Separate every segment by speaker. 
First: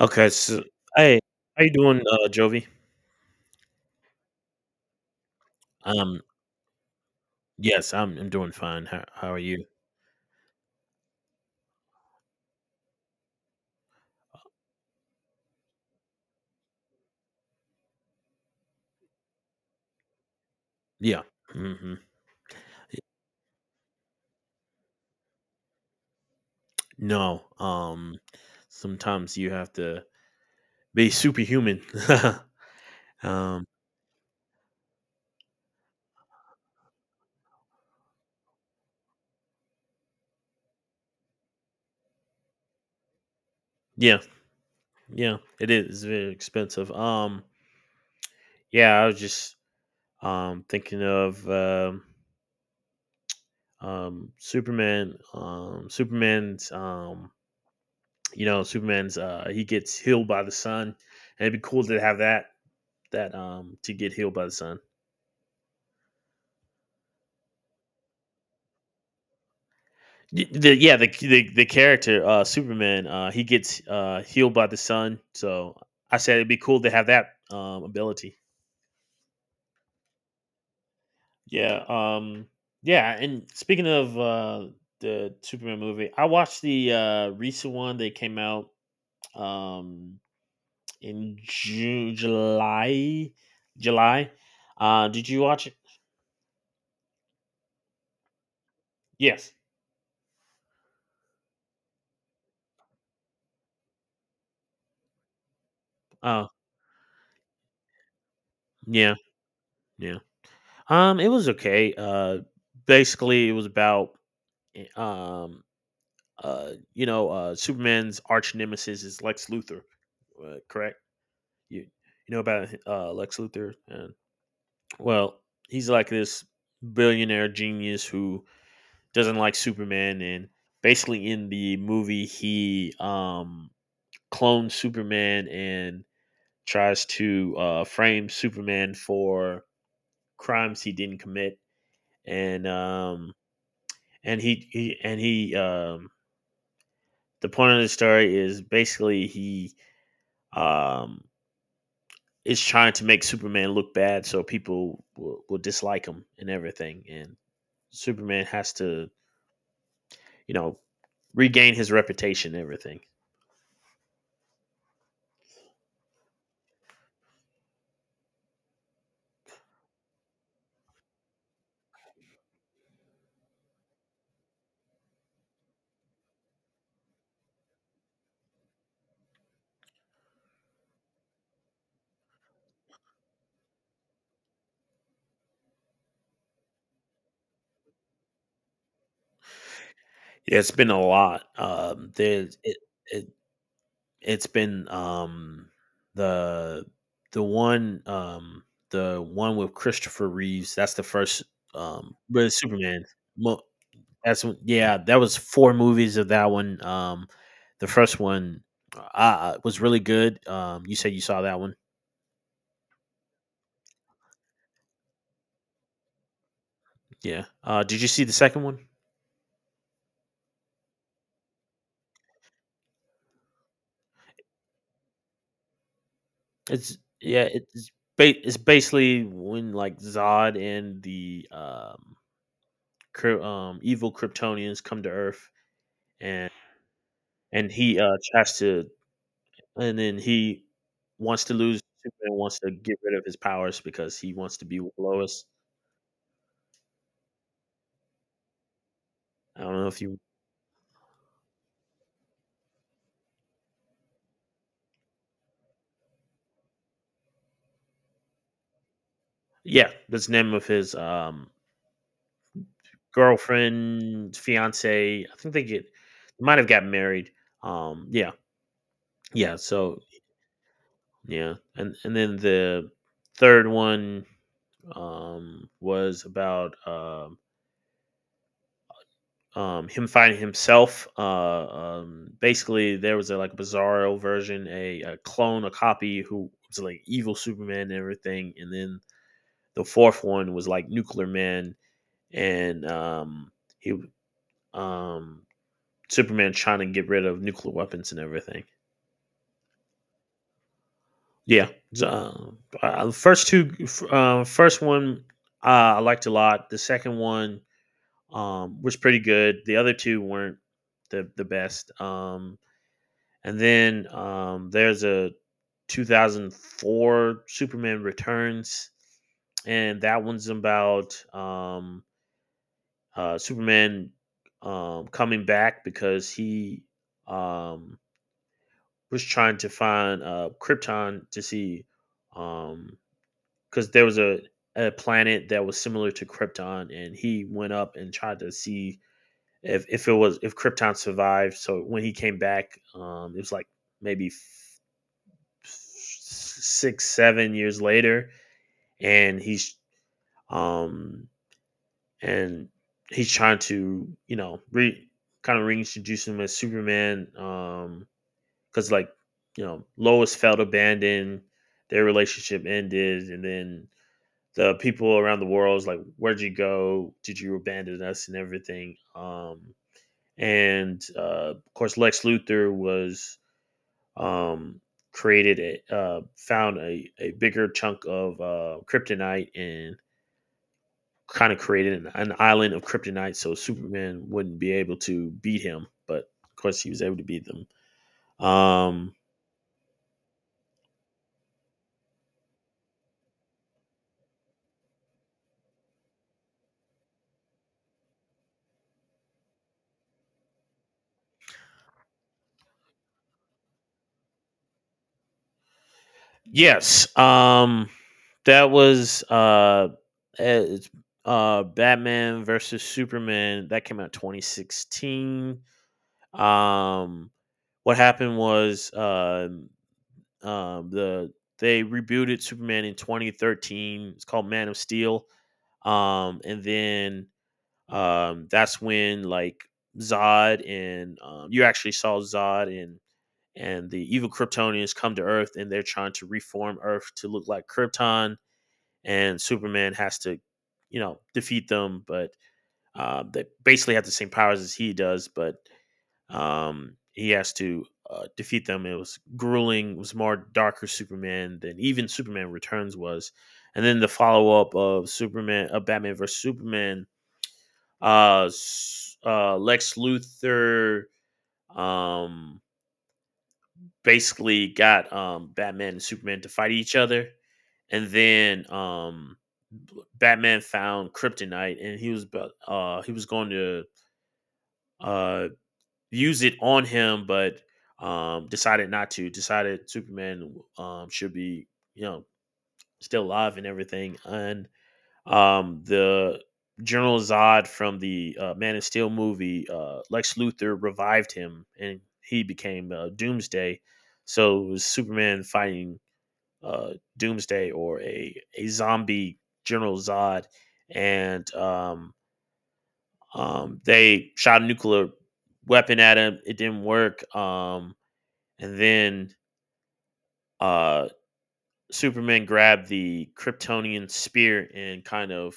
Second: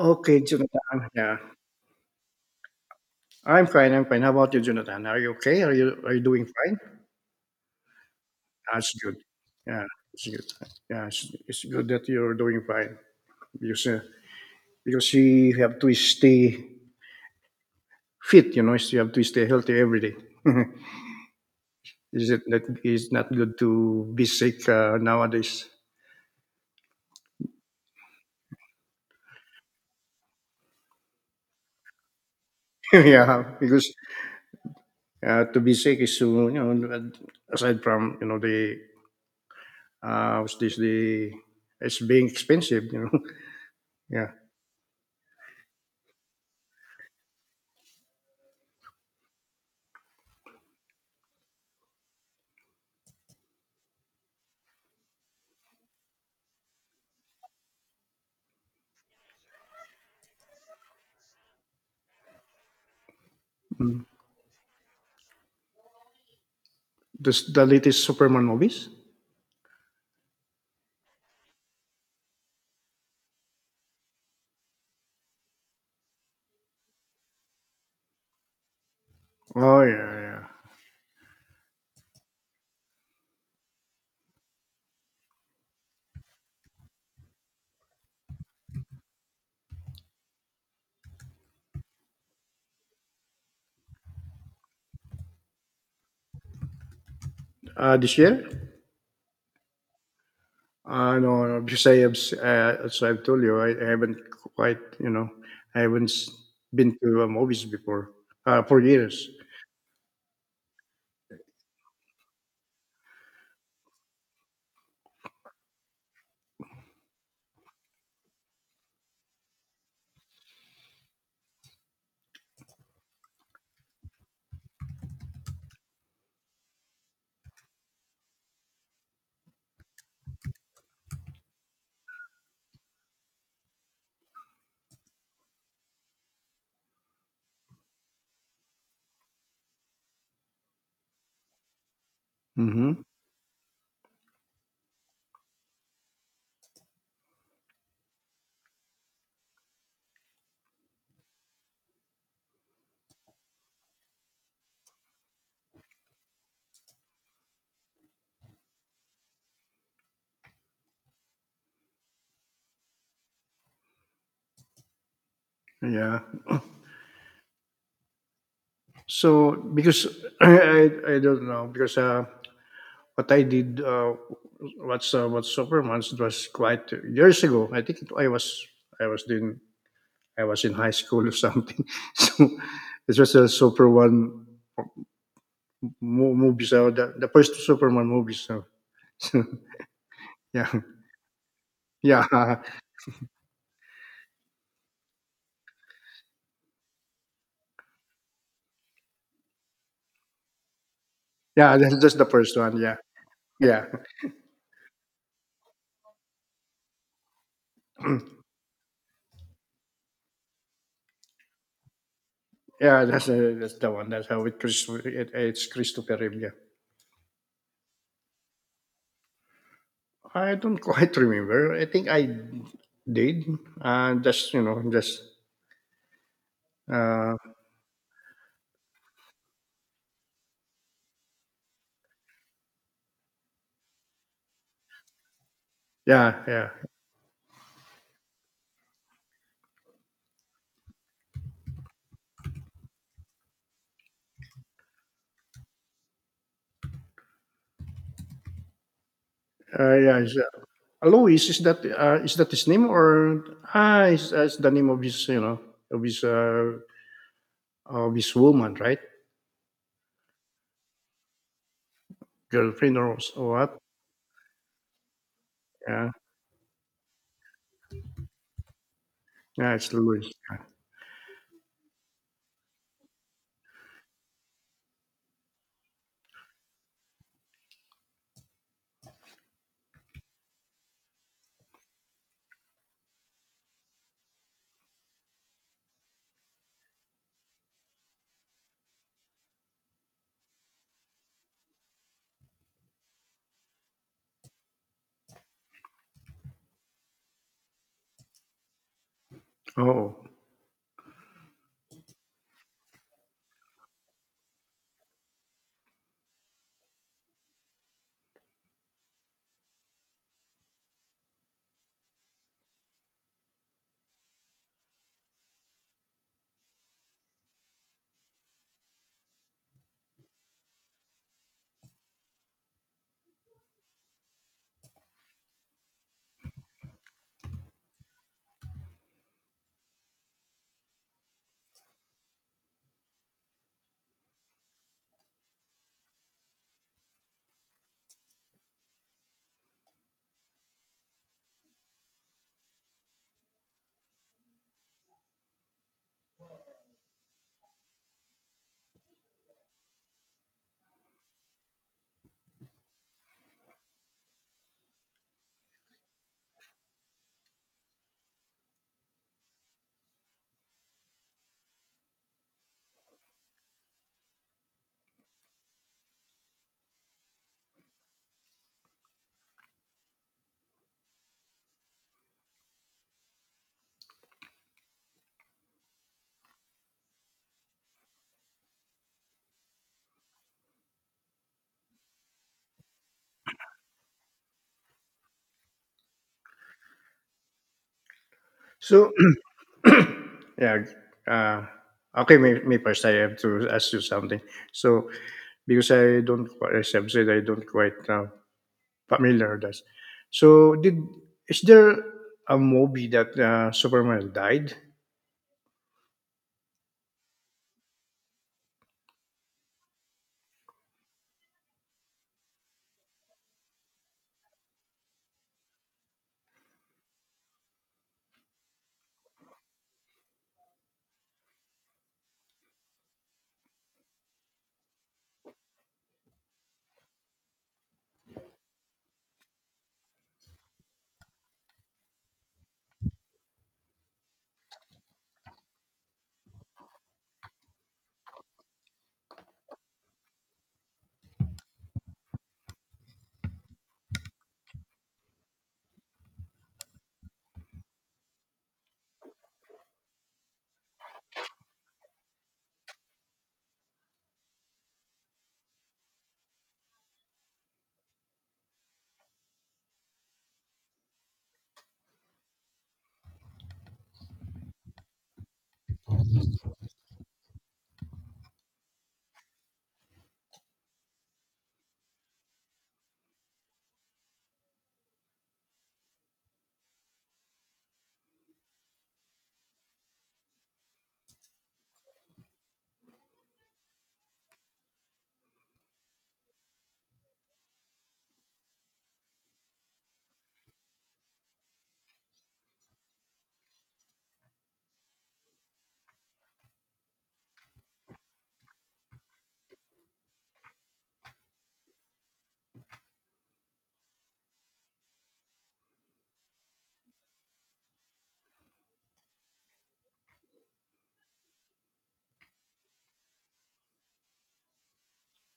Speaker 1: Okay, so
Speaker 2: Jonathan.
Speaker 1: hey,
Speaker 2: Yeah,
Speaker 1: how you doing, Jovi?
Speaker 2: I'm fine. I'm fine. How about you, Jonathan? Are you okay? Are you
Speaker 1: Um,
Speaker 2: doing fine?
Speaker 1: yes, I'm doing fine.
Speaker 2: That's
Speaker 1: How
Speaker 2: good.
Speaker 1: how are you?
Speaker 2: Yeah, it's good. Yeah, it's good that you're doing fine because uh, because you have to stay fit. You know, you have to stay healthy every day.
Speaker 1: Yeah. Hmm.
Speaker 2: Is it that it's not good to be sick nowadays?
Speaker 1: No. Sometimes you have to be superhuman.
Speaker 2: Yeah,
Speaker 1: um,
Speaker 2: Because to be sick is to aside from the what's this the it's being expensive. You know,
Speaker 1: yeah,
Speaker 2: yeah.
Speaker 1: yeah, it is very expensive. Yeah, I was just thinking of Superman. Superman's you know, Superman's he gets healed by the sun, and it'd be cool to have that to
Speaker 2: Mm.
Speaker 1: get healed by the sun.
Speaker 2: The latest Superman movies?
Speaker 1: Y- The, yeah, the character Superman, he gets healed by the sun. So I said it'd be cool to have that ability.
Speaker 2: Oh, yeah.
Speaker 1: Yeah, um, yeah. And speaking of the Superman movie, I watched the recent one that came out um, in June, July. Did you watch it?
Speaker 2: This year?
Speaker 1: Yes.
Speaker 2: No, no, because I have, as I've told you, I haven't quite, you know, I haven't s-
Speaker 1: Oh,
Speaker 2: been to movies before for
Speaker 1: yeah,
Speaker 2: years.
Speaker 1: yeah. It was okay. Basically, it was about eh, um you know, Superman's arch nemesis is Lex Luthor, correct? You know about Lex Luthor? And, well, he's like this billionaire genius who doesn't like Superman, and basically in the movie he clones Superman and tries to frame Superman for crimes he didn't commit, and
Speaker 2: Hmm.
Speaker 1: um, and he and he the point of the story is basically he um, is trying to make Superman look bad so people will dislike him and everything. And Superman has to, you know, regain his reputation and everything.
Speaker 2: Yeah. So because I, I don't know because what I did what's what Superman's it was quite years ago. I was doing I was in high school or something. So it was a Super One movies. So the first Superman movies. So,
Speaker 1: Yeah,
Speaker 2: yeah,
Speaker 1: it's been a lot.
Speaker 2: yeah,
Speaker 1: There's it, it it's been the the one um the one with Christopher Reeves. That's the first
Speaker 2: yeah. That's the
Speaker 1: but
Speaker 2: first
Speaker 1: it's
Speaker 2: one. Yeah,
Speaker 1: Superman. Mo-
Speaker 2: yeah,
Speaker 1: That's yeah, that was 4 movies of that one. The first one, was really good. You said you saw that one.
Speaker 2: yeah. That's the one. That's how it, Chris, it it's Christopher Reeve. Yeah.
Speaker 1: Yeah. Did you see the second one?
Speaker 2: I don't quite remember. I think I did. Just you know, just
Speaker 1: It's
Speaker 2: uh,
Speaker 1: yeah, it's ba- it's basically when like Zod and the evil Kryptonians come to Earth
Speaker 2: yeah,
Speaker 1: and
Speaker 2: yeah,
Speaker 1: and he tries to and then he wants to lose. Superman wants to get rid of his powers because he wants to be with Lois. I don't know if
Speaker 2: yeah.
Speaker 1: you—
Speaker 2: Louis, is that his name, or is that's the name of his, you know, of his uh, of his woman, right?
Speaker 1: Yeah, that's the name of his
Speaker 2: Girlfriend or, s- or what?
Speaker 1: Girlfriend, fiance, I think they get—
Speaker 2: Yeah,
Speaker 1: might have gotten married. Um, yeah, yeah.
Speaker 2: yeah. It's
Speaker 1: So
Speaker 2: Louis.
Speaker 1: yeah, and then the third one was about him finding himself. Basically, there was a like bizarro version, a clone, a copy who was like evil Superman and everything, and then the fourth one was like Nuclear Man, and he um Superman trying to get rid of nuclear weapons and everything.
Speaker 2: Oh,
Speaker 1: Yeah, so, first two, first one I liked a lot. The second one was pretty good. The other two weren't the best. And then there's a 2004 Superman Returns, and that one's about Superman coming back because he um, was trying to find Krypton to see, um, because there was a planet that was similar to Krypton, and he went up and tried to see if it was if Krypton survived. So when he came back, it was like maybe 6, 7 years later, and um and he's trying to, you know, re kind of reintroduce him as Superman because like, you know, Lois felt abandoned, their relationship ended, and then the people around the world is like, "Where'd you go? Did you abandon us?" and everything. And of course, Lex Luthor was um, created a found a bigger chunk of kryptonite and kind of created an island of kryptonite so Superman wouldn't be able to beat him. But of course, he was able to beat them.
Speaker 2: so
Speaker 1: Um,
Speaker 2: yeah. Uh, okay, may first I have to ask you something. So because I don't, as I've said, I don't quite familiar with that. So did is there a movie that Superman died?
Speaker 1: Yes. That was it's Batman versus Superman that came out 2016. Um what happened was the they rebooted Superman in 2013. It's called Man of Steel. And then that's when like Zod and you actually saw Zod and the evil Kryptonians come to Earth and they're trying to reform Earth to look like Krypton, and Superman has to, you know, defeat them. But they basically have the same powers as he does, but he has to defeat them. It was grueling. It was more darker Superman than even Superman Returns was, and then the follow up of Superman, of Batman versus Superman, uh, Lex Luthor. Um, Basically got Batman and Superman to fight each other, and then Batman found kryptonite and he was going to uh use it on him, but decided not to. Decided Superman should be, you know, still alive and everything, and the General Zod from the Man of Steel movie, Lex Luthor revived him, and he became Doomsday. So it was Superman fighting Doomsday or a zombie General Zod, and they shot a nuclear weapon at him. It didn't work. And then uh, Superman grabbed the Kryptonian spear and kind of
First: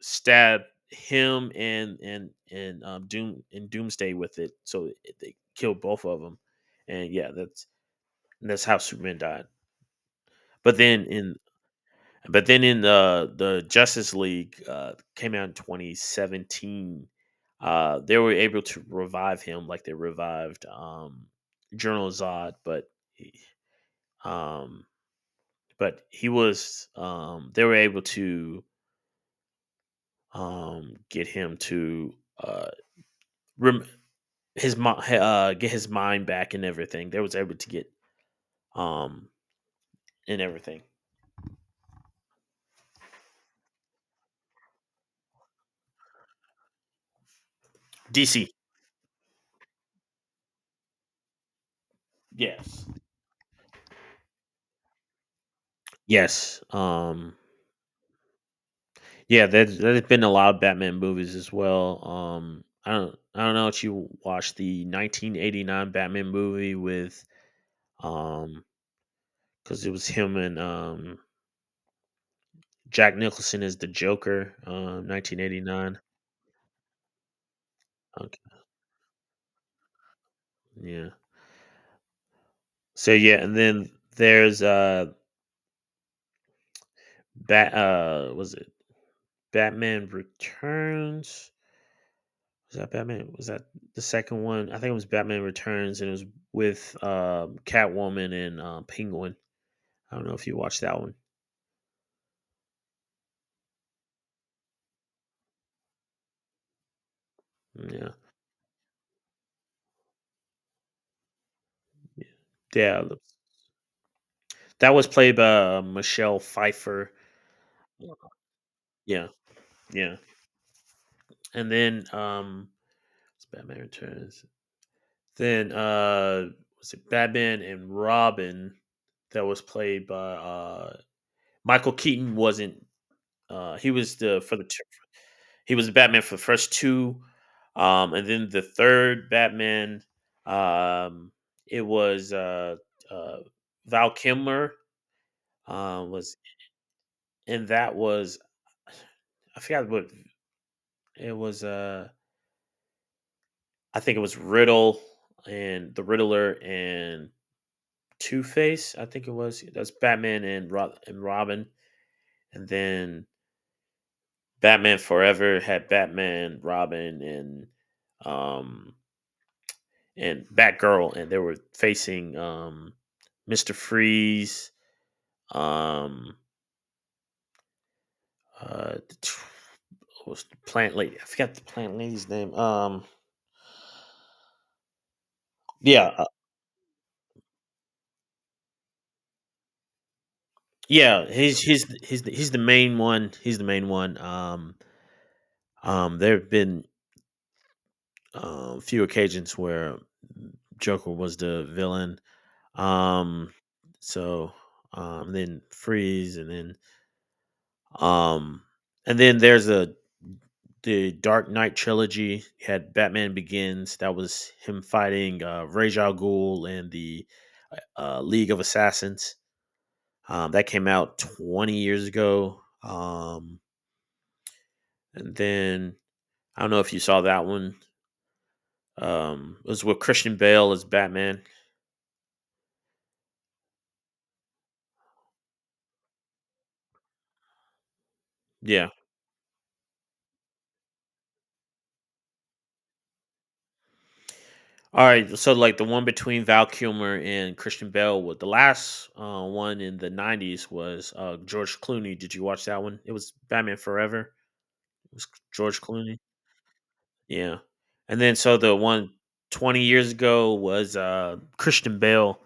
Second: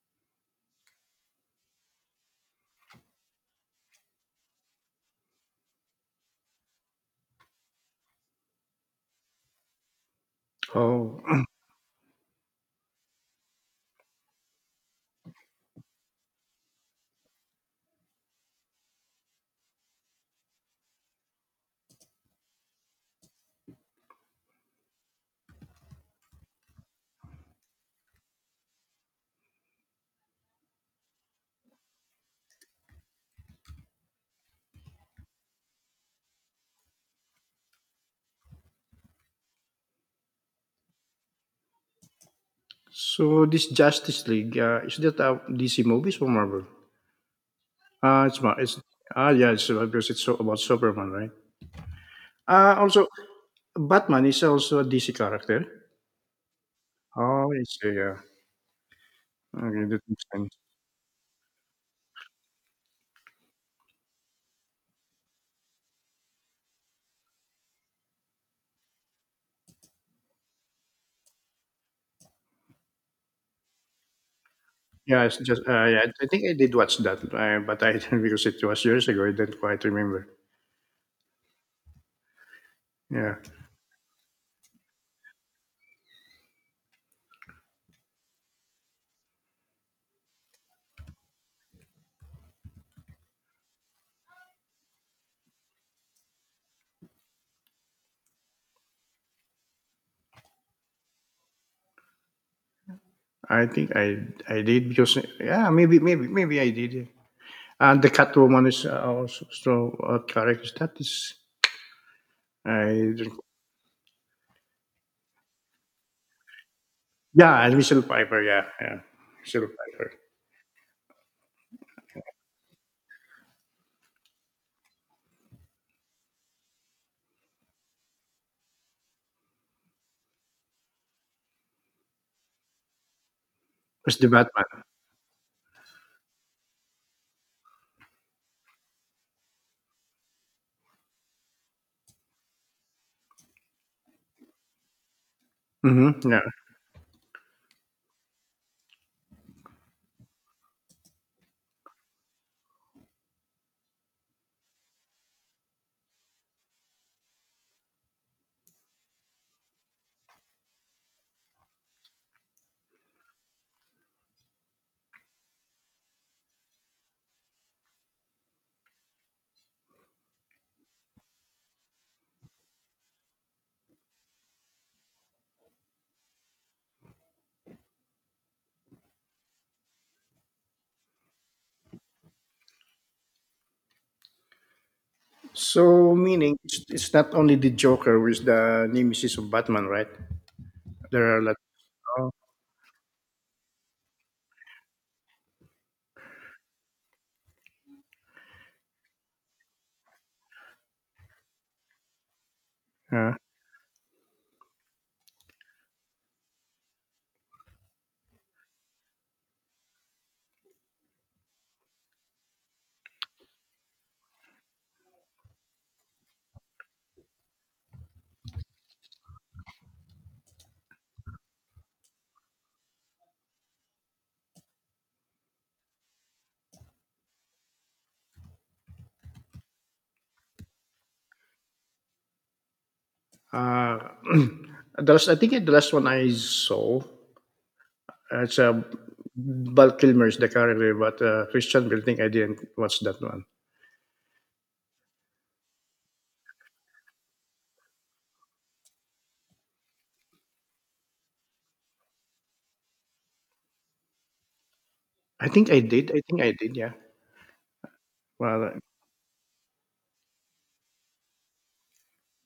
Speaker 1: stab him and Doomsday with it, so they killed both of them. And yeah, that's how Superman died. But then
Speaker 2: Oh,
Speaker 1: in but then in the Justice League came out in 2017. They were able to revive him like they revived General Zod, but he- um, but he was they were able to get him to uh, rem- get his mind back and everything. They was able to get um and everything.
Speaker 2: so this Justice League, is that a DC movies or Marvel? Ah, it's
Speaker 1: DC.
Speaker 2: Mar- it's ah yeah, it's because it's so about Superman, right? Ah,
Speaker 1: Yes.
Speaker 2: also Batman is also a DC character.
Speaker 1: Yes.
Speaker 2: Oh, it's yeah.
Speaker 1: Yeah,
Speaker 2: Okay, that
Speaker 1: there's
Speaker 2: makes
Speaker 1: been a
Speaker 2: sense.
Speaker 1: lot of Batman movies as well. I don't know if you watched the 1989 Batman movie with um cuz it was him and Jack Nicholson as the Joker,
Speaker 2: Yeah, it's just
Speaker 1: 1989.
Speaker 2: yeah, I think I did watch that, but I because
Speaker 1: Okay.
Speaker 2: it was years ago, I did not quite remember.
Speaker 1: Yeah. So
Speaker 2: Yeah,
Speaker 1: yeah, and then there's Bat was it Batman Returns. Was that Batman? Was that the second one? I think it was Batman Returns, and it was with Catwoman and Penguin. I don't know if you watched that one.
Speaker 2: I think I did because yeah, maybe I did. Yeah. And the
Speaker 1: Yeah,
Speaker 2: Catwoman is also so character. That is,
Speaker 1: yeah, yeah.
Speaker 2: I don't,
Speaker 1: That was played by Michelle Pfeiffer.
Speaker 2: yeah, and Michelle Piper. Yeah, yeah,
Speaker 1: Yeah,
Speaker 2: Michelle Piper
Speaker 1: yeah. And then it's Batman Returns. Then was it Batman and Robin? That was played by Michael Keaton. Wasn't he was
Speaker 2: was the
Speaker 1: the for the—
Speaker 2: Batman.
Speaker 1: He was Batman for the first two, and then the third Batman, um, it was uh, Val Kilmer
Speaker 2: Mm-hmm,
Speaker 1: was,
Speaker 2: yeah.
Speaker 1: and that was— I forgot what it was. I think it was Riddle and the Riddler and Two Face. I think it was that's Batman and Robin, and then Batman Forever had Batman, Robin, um, and Batgirl, and they were facing Mister Freeze. Um, uh, what was the plant lady? I forgot the plant lady's name. Yeah,
Speaker 2: So meaning it's not only the Joker who is the nemesis of Batman, right? There
Speaker 1: yeah.
Speaker 2: are a lot.
Speaker 1: He's he's he's
Speaker 2: Oh,
Speaker 1: the, he's the main one. He's the main one. There have been few occasions where Joker was the villain.
Speaker 2: yeah.
Speaker 1: Um, so then Freeze, and then um, and then there's a the Dark Knight trilogy. You had Batman Begins. That was him fighting Ra's al Ghul and the League of Assassins. That came out 20 years ago. And then I don't know if you saw that one. It was with Christian Bale as Batman.
Speaker 2: Uh, the last, I think the last one I saw, it's a
Speaker 1: Yeah.
Speaker 2: Val Kilmer's The Carrier, but Christian Bale, I think I didn't watch that one.
Speaker 1: All right. So like the one between Val Kilmer and Christian Bale. Was, the last one in the 90s was George Clooney. Did you watch that one? It was Batman Forever. It was
Speaker 2: I think
Speaker 1: George
Speaker 2: I did.
Speaker 1: Clooney.
Speaker 2: I think I did. Yeah.
Speaker 1: Yeah. And then so
Speaker 2: Well,
Speaker 1: the one 20 years ago was Christian Bale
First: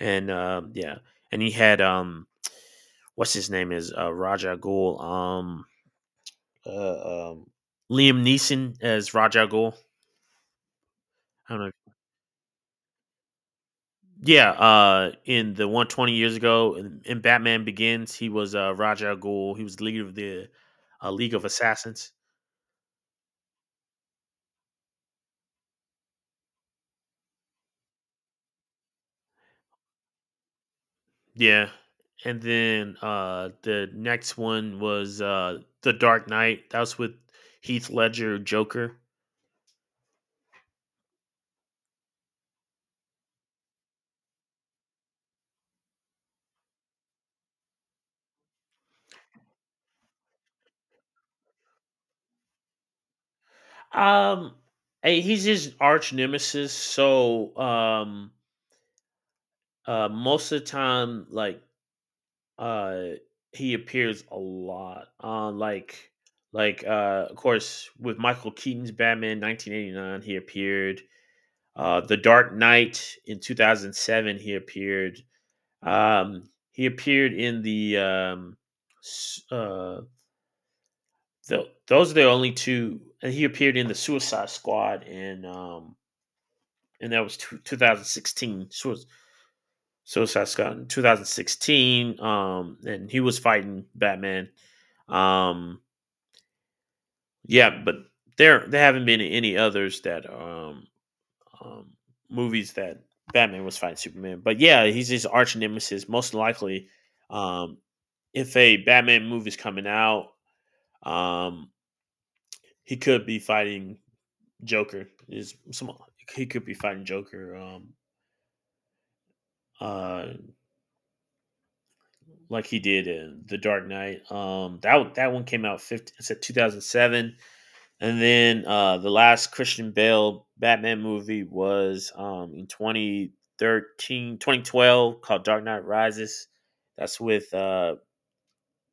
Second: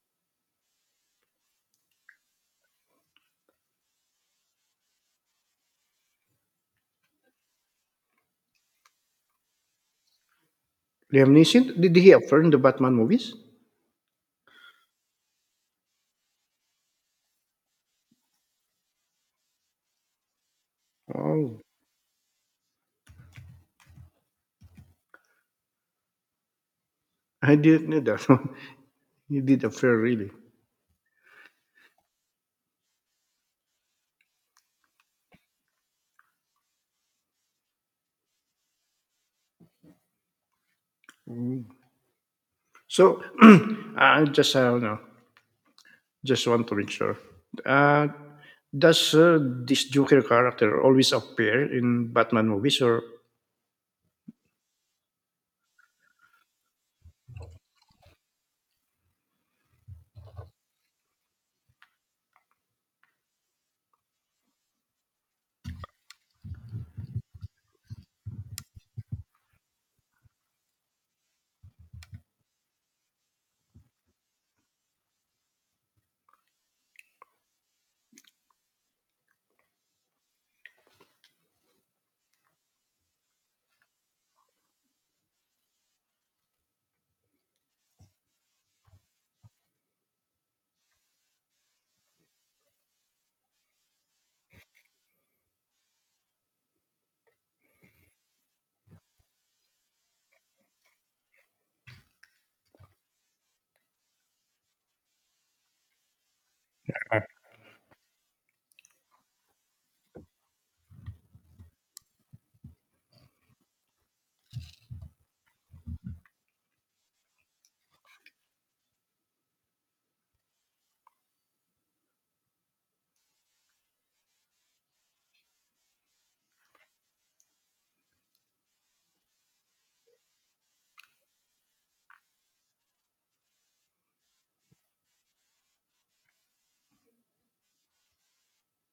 Speaker 1: and yeah. And he had what's his name is Raja Ghul. Uh um Liam Neeson as Raja Ghul.
Speaker 2: Liam
Speaker 1: I don't
Speaker 2: Neeson.
Speaker 1: know.
Speaker 2: Did he appear in the Batman movies?
Speaker 1: Yeah, in the one 20 years ago in Batman Begins, he was Raja Ghul. He was the leader of the League of
Speaker 2: Oh,
Speaker 1: Assassins.
Speaker 2: I didn't know that one. He did appear really.
Speaker 1: Yeah. And then the next one was The Dark Knight. That was with Heath Ledger Joker.
Speaker 2: So I just I don't know. Just want to make sure. Uh, does this Joker character always appear in Batman movies, or?
Speaker 1: Um he's his arch nemesis, so most of the time uh he appears a lot. Of course with Michael Keaton's Batman 1989 he appeared. The Dark Knight in 2007 he appeared. Um, he appeared in the s- uh, those are the only two, and he appeared in the Suicide Squad, and that was 2016 Suicide Squad in 2016. And he was fighting Batman. Um, yeah, but there haven't been any others that um movies that Batman was fighting Superman. But yeah, he's his arch nemesis, most likely. Um, if a Batman movie is coming out, Um, he could be fighting Joker. Is some he could be fighting Joker. Uh, like he did in The Dark Knight. That one came out 15, It's said 2007, and then the last Christian Bale Batman movie was in 2012, called Dark Knight Rises. That's with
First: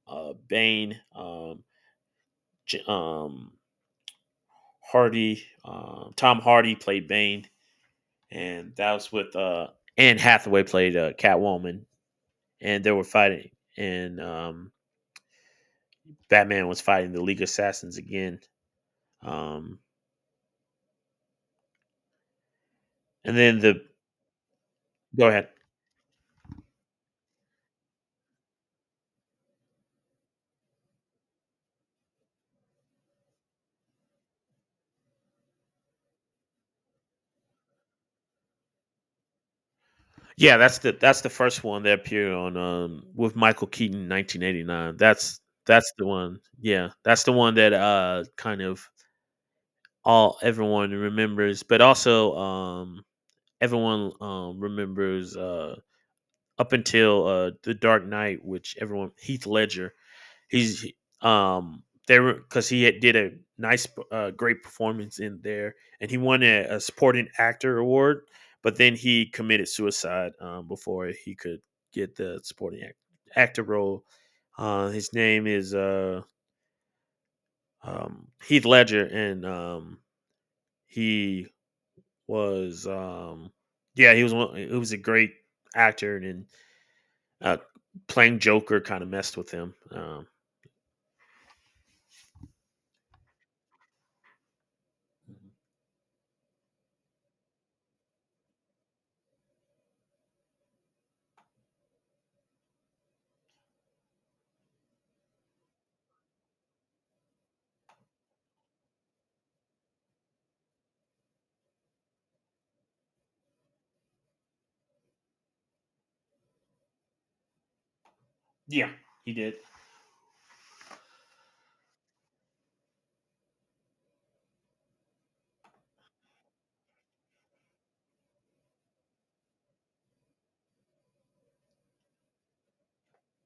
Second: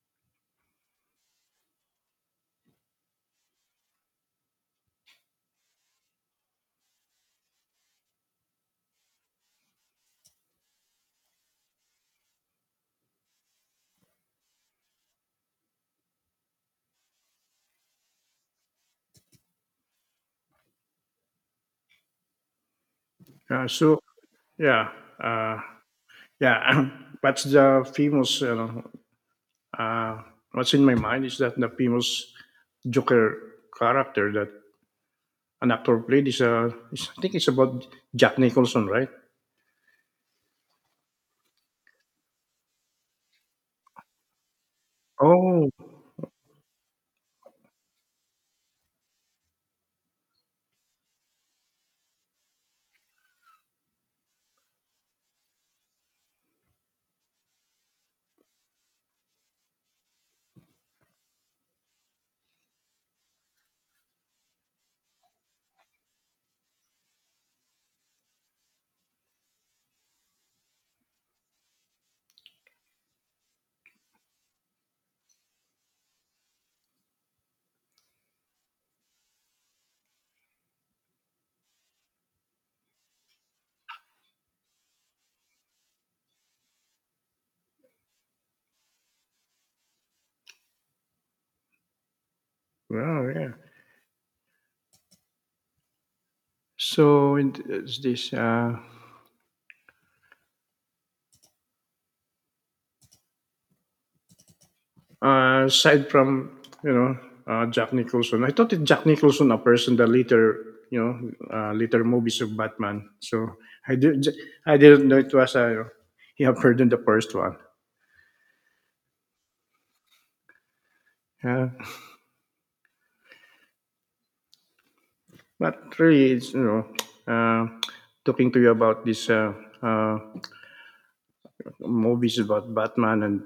Speaker 1: Bane, J- um Tom Hardy played Bane, and that was with Anne Hathaway, played Catwoman, and they were fighting, and Batman was fighting the League of Assassins again. Um, and then
Speaker 2: Uh,
Speaker 1: the
Speaker 2: so yeah.
Speaker 1: Go ahead.
Speaker 2: Uh, Yeah, what's the famous, you know, uh, what's in my mind is that the famous Joker character that an actor played is I think it's about Jack Nicholson, right?
Speaker 1: Yeah, that's the first one that appeared on with Michael Keaton, 1989. That's
Speaker 2: Oh,
Speaker 1: that's the one, yeah, that's the one that kind of all everyone remembers, but also everyone remembers up until the Dark Knight, which everyone Heath Ledger. He's, um they were, because he had did a nice, great performance in there, and he won a supporting actor award. But then he committed suicide, before he could get the supporting actor role. His name is Heath Ledger, and he was, yeah, he was one, he was a great actor, and then, uh, playing Joker kind of messed with him.
Speaker 2: yeah, yeah. So it- it's this. Aside from Jack Nicholson, I thought it Jack Nicholson a person that later, you know, later movies of Batman. So I did I didn't know it was a he appeared in the first one.
Speaker 1: Yeah, he did.
Speaker 2: Yeah. But really, it's you know, uh, talking to you about this uh, movies about Batman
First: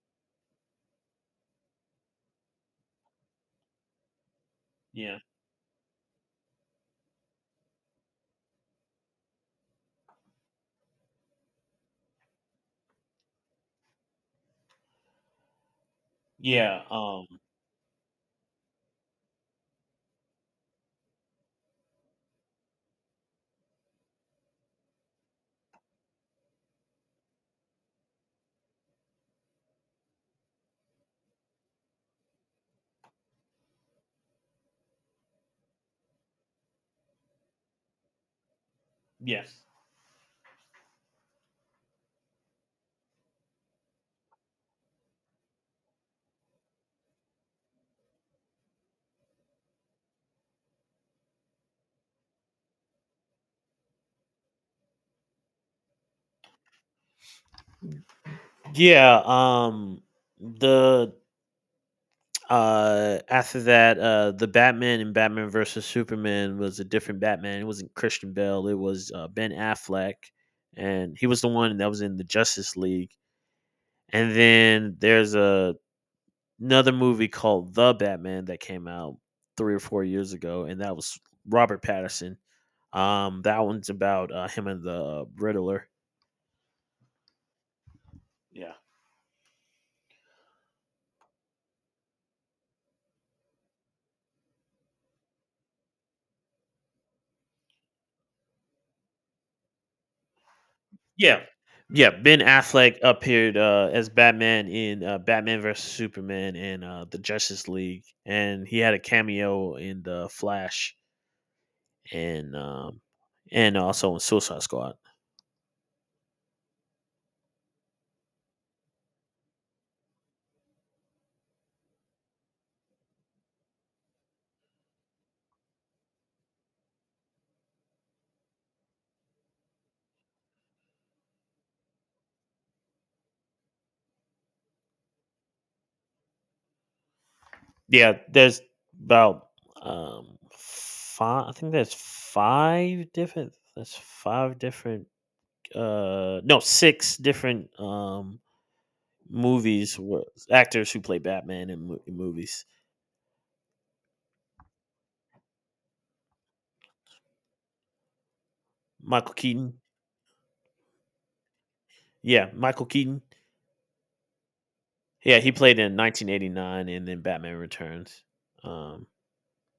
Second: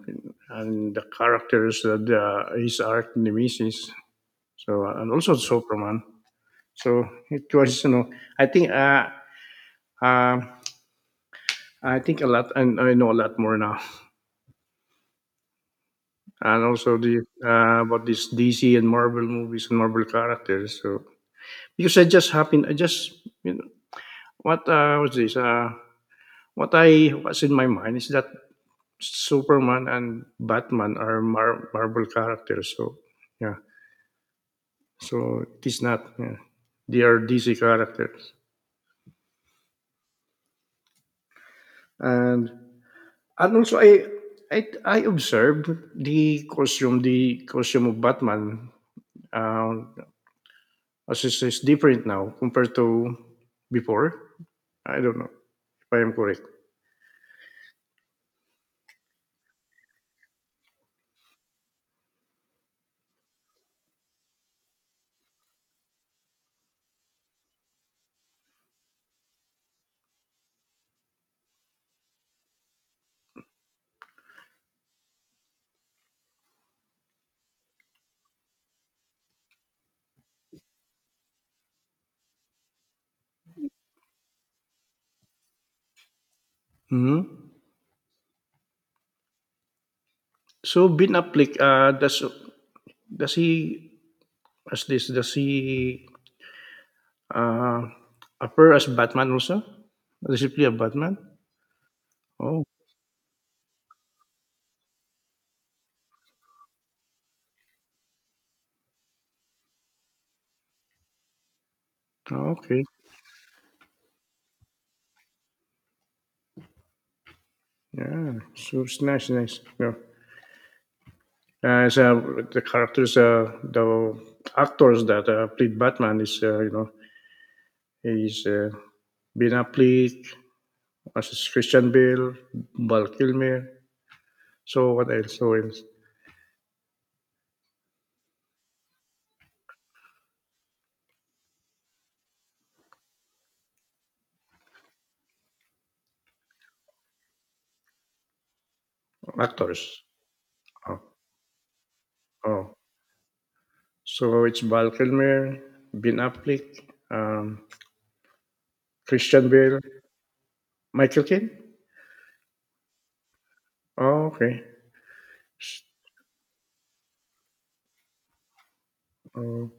Speaker 2: and the characters that his arch nemesis. So and
Speaker 1: Yeah,
Speaker 2: also Superman. So it was, you know, I think uh, uh, I think a lot and I know a lot more now. And
Speaker 1: yeah.
Speaker 2: also the about this DC and Marvel movies and Marvel characters. So because I just happened, I just you know, what was this? What I was in my mind is that Superman and Batman are Marvel characters. So yeah, so it is not. Yeah. They are DC characters,
Speaker 1: Yeah.
Speaker 2: and also I observed the costume of Batman uh, as it is different now compared to before. I don't know if I am correct.
Speaker 1: Yeah, the after that the Batman and Batman versus Superman was a different Batman. It wasn't Christian Bale, it was Ben Affleck, and he was the one that was in the Justice League. And then there's a another movie called The Batman that came out 3 or 4 years ago, and that was Robert Pattinson. That one's about him and the Riddler.
Speaker 2: Hmm.
Speaker 1: Yeah.
Speaker 2: So Ben Affleck, does he as this does he Uh, appear as Batman also? Does he play a Batman?
Speaker 1: Yeah. Yeah, Ben
Speaker 2: Oh,
Speaker 1: Affleck appeared as Batman in Batman versus Superman and the Justice League, and he had a cameo in the Flash, and
Speaker 2: okay.
Speaker 1: um, and also in Suicide Squad.
Speaker 2: Yeah, so it's nice, nice. Yeah. So the characters, the actors that played Batman is, you know, is Ben Affleck, as is Christian Bale, Val Kilmer. So what else? So else?
Speaker 1: Yeah, there's about five. I think there's five different. There's five different. No, six different movies
Speaker 2: Actors.
Speaker 1: where actors
Speaker 2: Oh,
Speaker 1: who play Batman in, in movies.
Speaker 2: oh. So it's Val Kilmer, Ben Affleck, um,
Speaker 1: Michael
Speaker 2: Christian
Speaker 1: Keaton.
Speaker 2: Bale, Michael Caine.
Speaker 1: Yeah, Michael Keaton.
Speaker 2: Oh, okay.
Speaker 1: Yeah, he played
Speaker 2: S-
Speaker 1: in 1989 and then Batman Returns. Um,
Speaker 2: Oh,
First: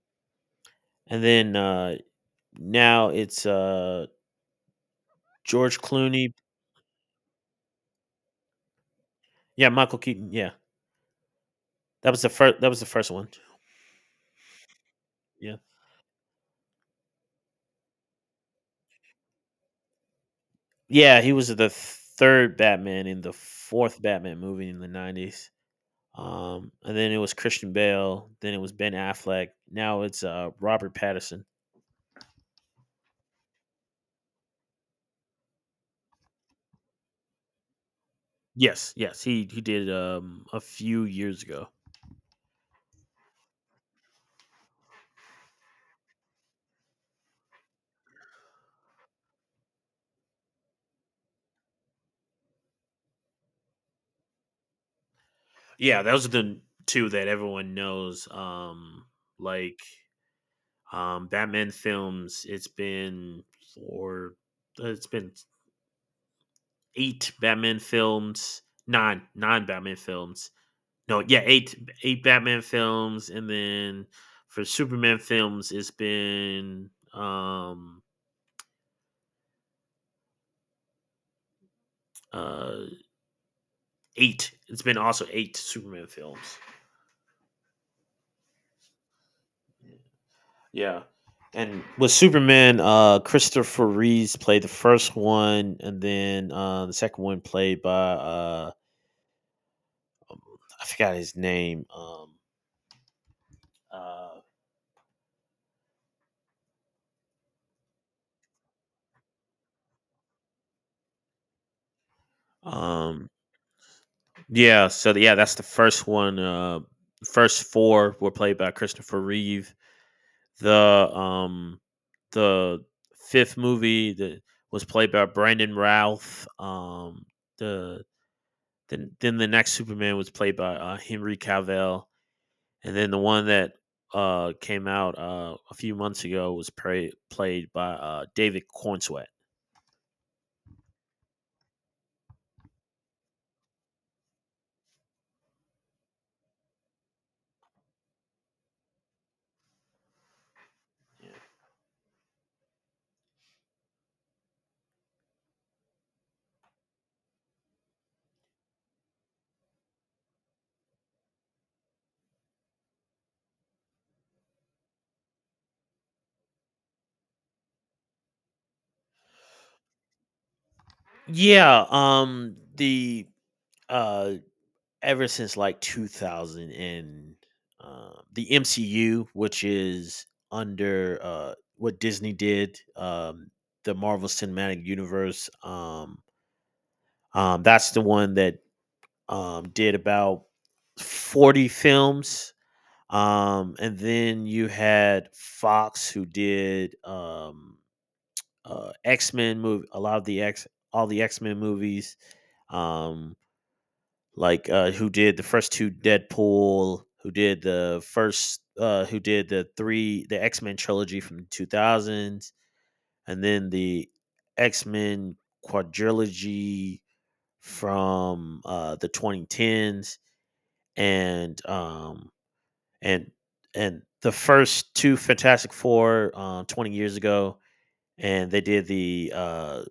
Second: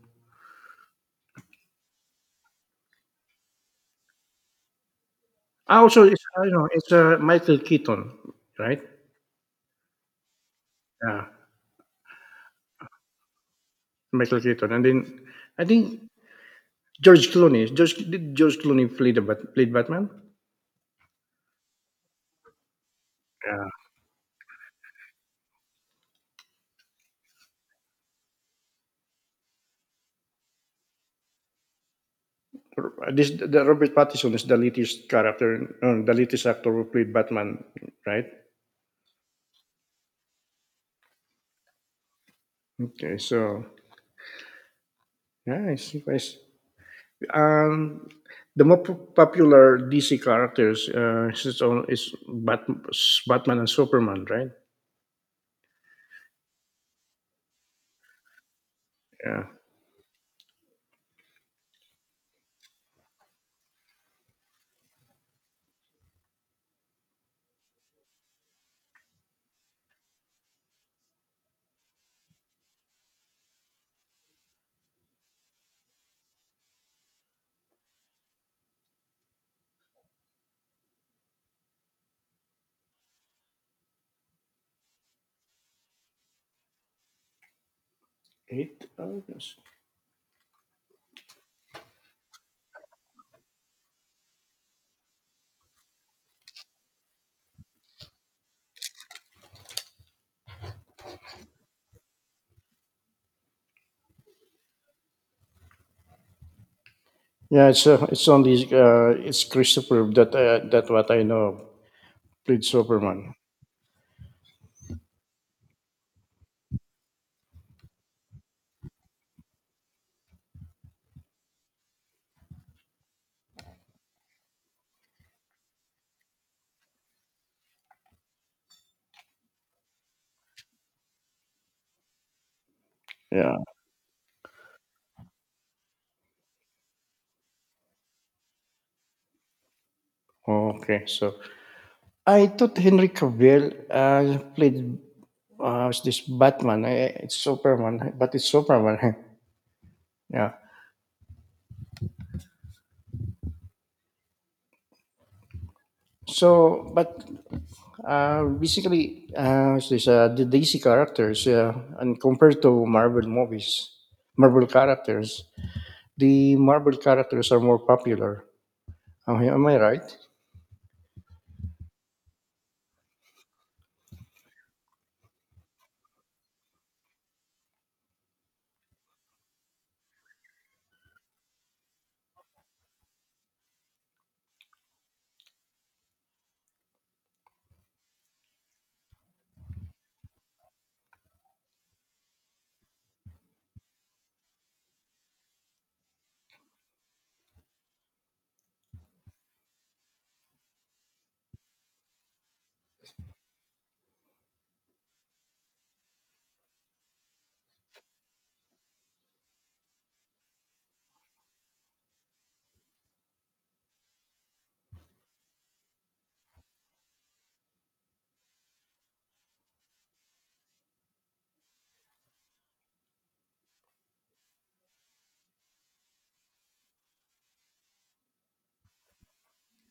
Speaker 1: and then Now it's
Speaker 2: ah,
Speaker 1: George
Speaker 2: also it's,
Speaker 1: Clooney.
Speaker 2: you know, it's, Michael Keaton, right?
Speaker 1: Yeah, Michael Keaton. Yeah,
Speaker 2: Yeah,
Speaker 1: that was the first. That was the first one.
Speaker 2: Michael Keaton, and then
Speaker 1: Yeah,
Speaker 2: I think George Clooney. George Clooney play the Bat played Batman?
Speaker 1: yeah, he was the third Batman in the
Speaker 2: Yeah.
Speaker 1: fourth Batman movie in the 90s. And then it was Christian Bale. Then it was Ben Affleck. Now it's Robert Pattinson.
Speaker 2: This the Robert Pattinson is the latest character, the latest actor who played Batman, right?
Speaker 1: Yes, yes, he did, a few years ago.
Speaker 2: Okay, so yeah, it's nice. Um, the more popular DC characters is its own is Batman and Superman, right?
Speaker 1: Yeah, those are the two that everyone knows.
Speaker 2: Yeah.
Speaker 1: Like, Batman films. It's been four. It's been eight Batman films. Nine, nine Batman films. No, yeah, eight, eight Batman films, and then for Superman films, it's been uh eight. It's been also eight Superman films.
Speaker 2: Eight. Oh, yes.
Speaker 1: Yeah. And with Superman, Christopher Reeves played the first one, and then the second one played by I forgot his name. Uh,
Speaker 2: Yeah, it's only it's Christopher that that what I know of, played
Speaker 1: Um,
Speaker 2: Superman.
Speaker 1: yeah, so yeah, that's the first one. First four were played by Christopher Reeve. The um, the fifth movie that was played by Brandon Routh. The then the next Superman was played by Henry Cavill, and then the one
Speaker 2: Yeah.
Speaker 1: that came out a few months ago was played by David Cornsweet.
Speaker 2: Okay. So I thought Henry Cavill played was this Batman. I, it's Superman, but it's Superman. Yeah. So, but basically, what's this the DC characters, and compared to Marvel movies, Marvel characters, the Marvel characters are more popular. Am I right?
Speaker 1: Yeah, the uh ever since like 2000 and, the MCU, which is under what Disney did, the Marvel Cinematic Universe. That's the one that did about 40 films. And then you had Fox, who did X Men movie, a lot of the all the X Men movies. Um, like who did the first two Deadpool, who did the first, who did the three, the X Men trilogy from two thousands, and then the X Men quadrilogy from the 2010s, and and and the first two Fantastic Four, 20 years ago, and they did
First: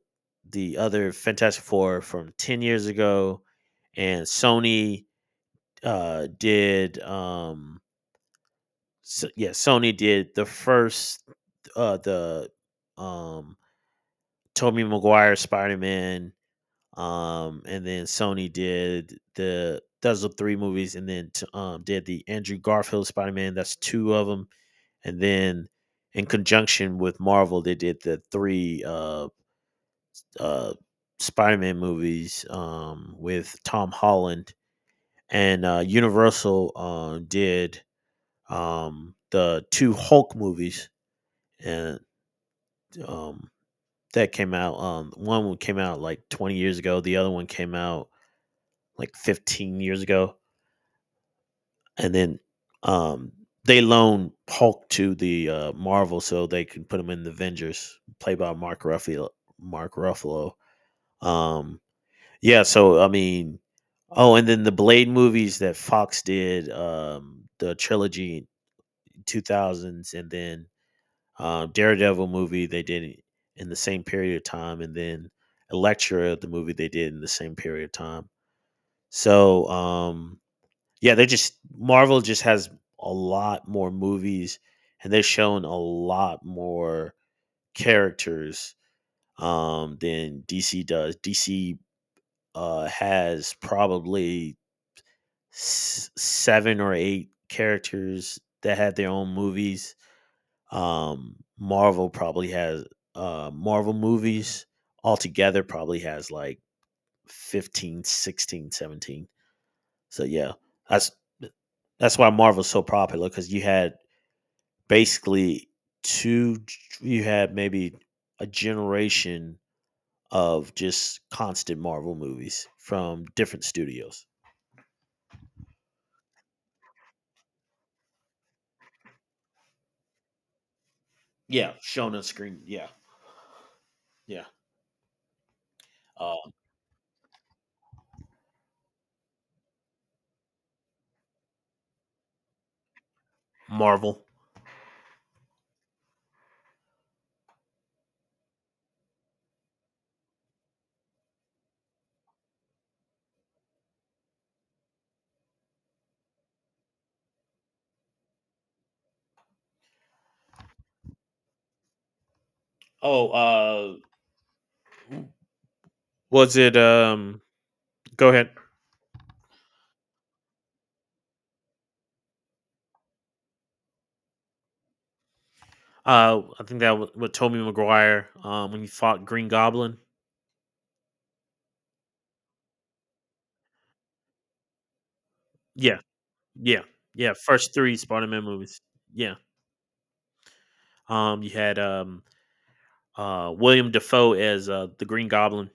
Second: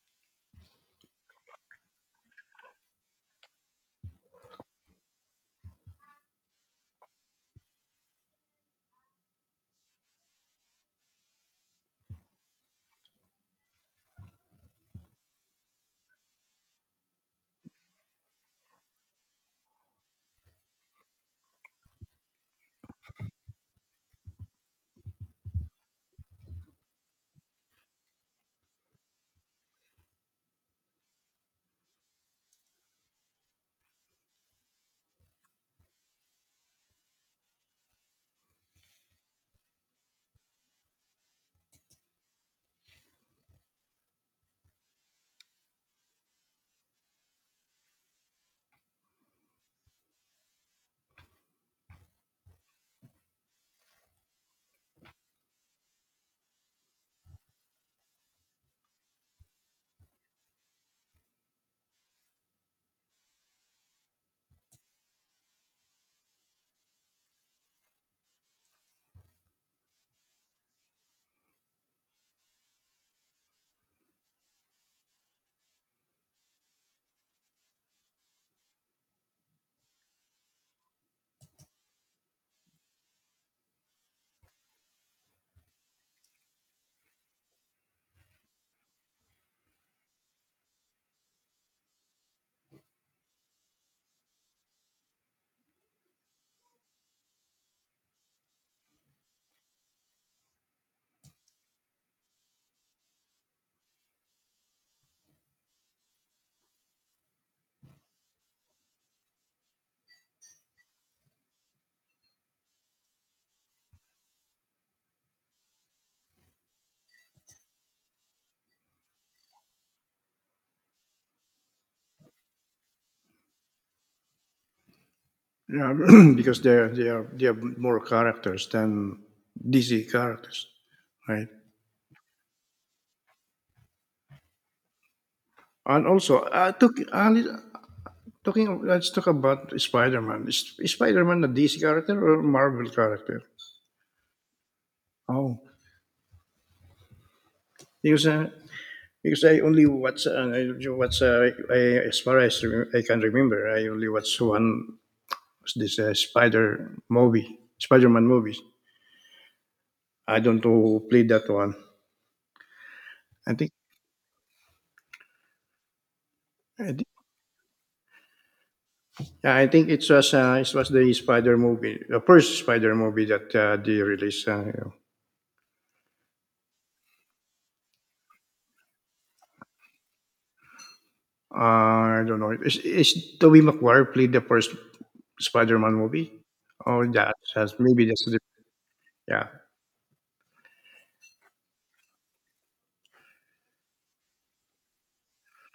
Speaker 1: the other Fantastic Four from 10 years ago, and Sony did yeah, Sony did the first the um Tobey Maguire Spider-Man, and then Sony did, the those are three movies, and then did the Andrew Garfield Spider-Man, that's two of them, and then in conjunction with Marvel they did the three uh Spider-Man movies, with Tom Holland. And Universal did, the two Hulk movies, and um, that came out. One came out like 20 years ago. The other one came out like 15 years ago. And then um, they loaned Hulk to the Marvel so they can put him in the Avengers, played by Mark Ruffalo. Mark Ruffalo. Um, yeah. So I mean, oh, and then the Blade movies that Fox did, the trilogy in 2000s, and then Daredevil movie they did in the same period of time, and then Elektra, the movie they did in the same period of time. So, yeah, they just Marvel just has a lot more movies, and they've shown a lot more characters, than DC does. DC has probably seven or eight characters that had their own movies. Marvel probably has Marvel movies altogether, probably has like 15, 16, 17. So yeah, that's that's why Marvel's so popular, because you had basically two, you had maybe a generation of just constant Marvel movies from different studios.
Speaker 2: Yeah, because they are they have more characters than DC characters, right?
Speaker 1: Yeah, shown on screen. Yeah, yeah.
Speaker 2: And
Speaker 1: Uh,
Speaker 2: also, talking of, let's talk about Spider-Man. Is Spider-Man a DC character or Marvel character?
Speaker 1: Marvel.
Speaker 2: Oh, because uh, because I only watch as far as I can remember, I only watch one was this Spider-Man movies. I don't know who played that one.
Speaker 1: Oh,
Speaker 2: I think
Speaker 1: uh, Was it?
Speaker 2: I,
Speaker 1: Go ahead.
Speaker 2: Yeah, I think it was the first Spider movie that they released. You know.
Speaker 1: I think that was with Tobey Maguire, when he fought Green Goblin.
Speaker 2: I don't know. Is Tobey Maguire played the first Spider-Man
Speaker 1: Yeah,
Speaker 2: movie?
Speaker 1: yeah,
Speaker 2: Oh,
Speaker 1: yeah. First three
Speaker 2: maybe that's the
Speaker 1: Spider-Man movies. Yeah.
Speaker 2: yeah.
Speaker 1: You had, William Defoe as the Green Goblin.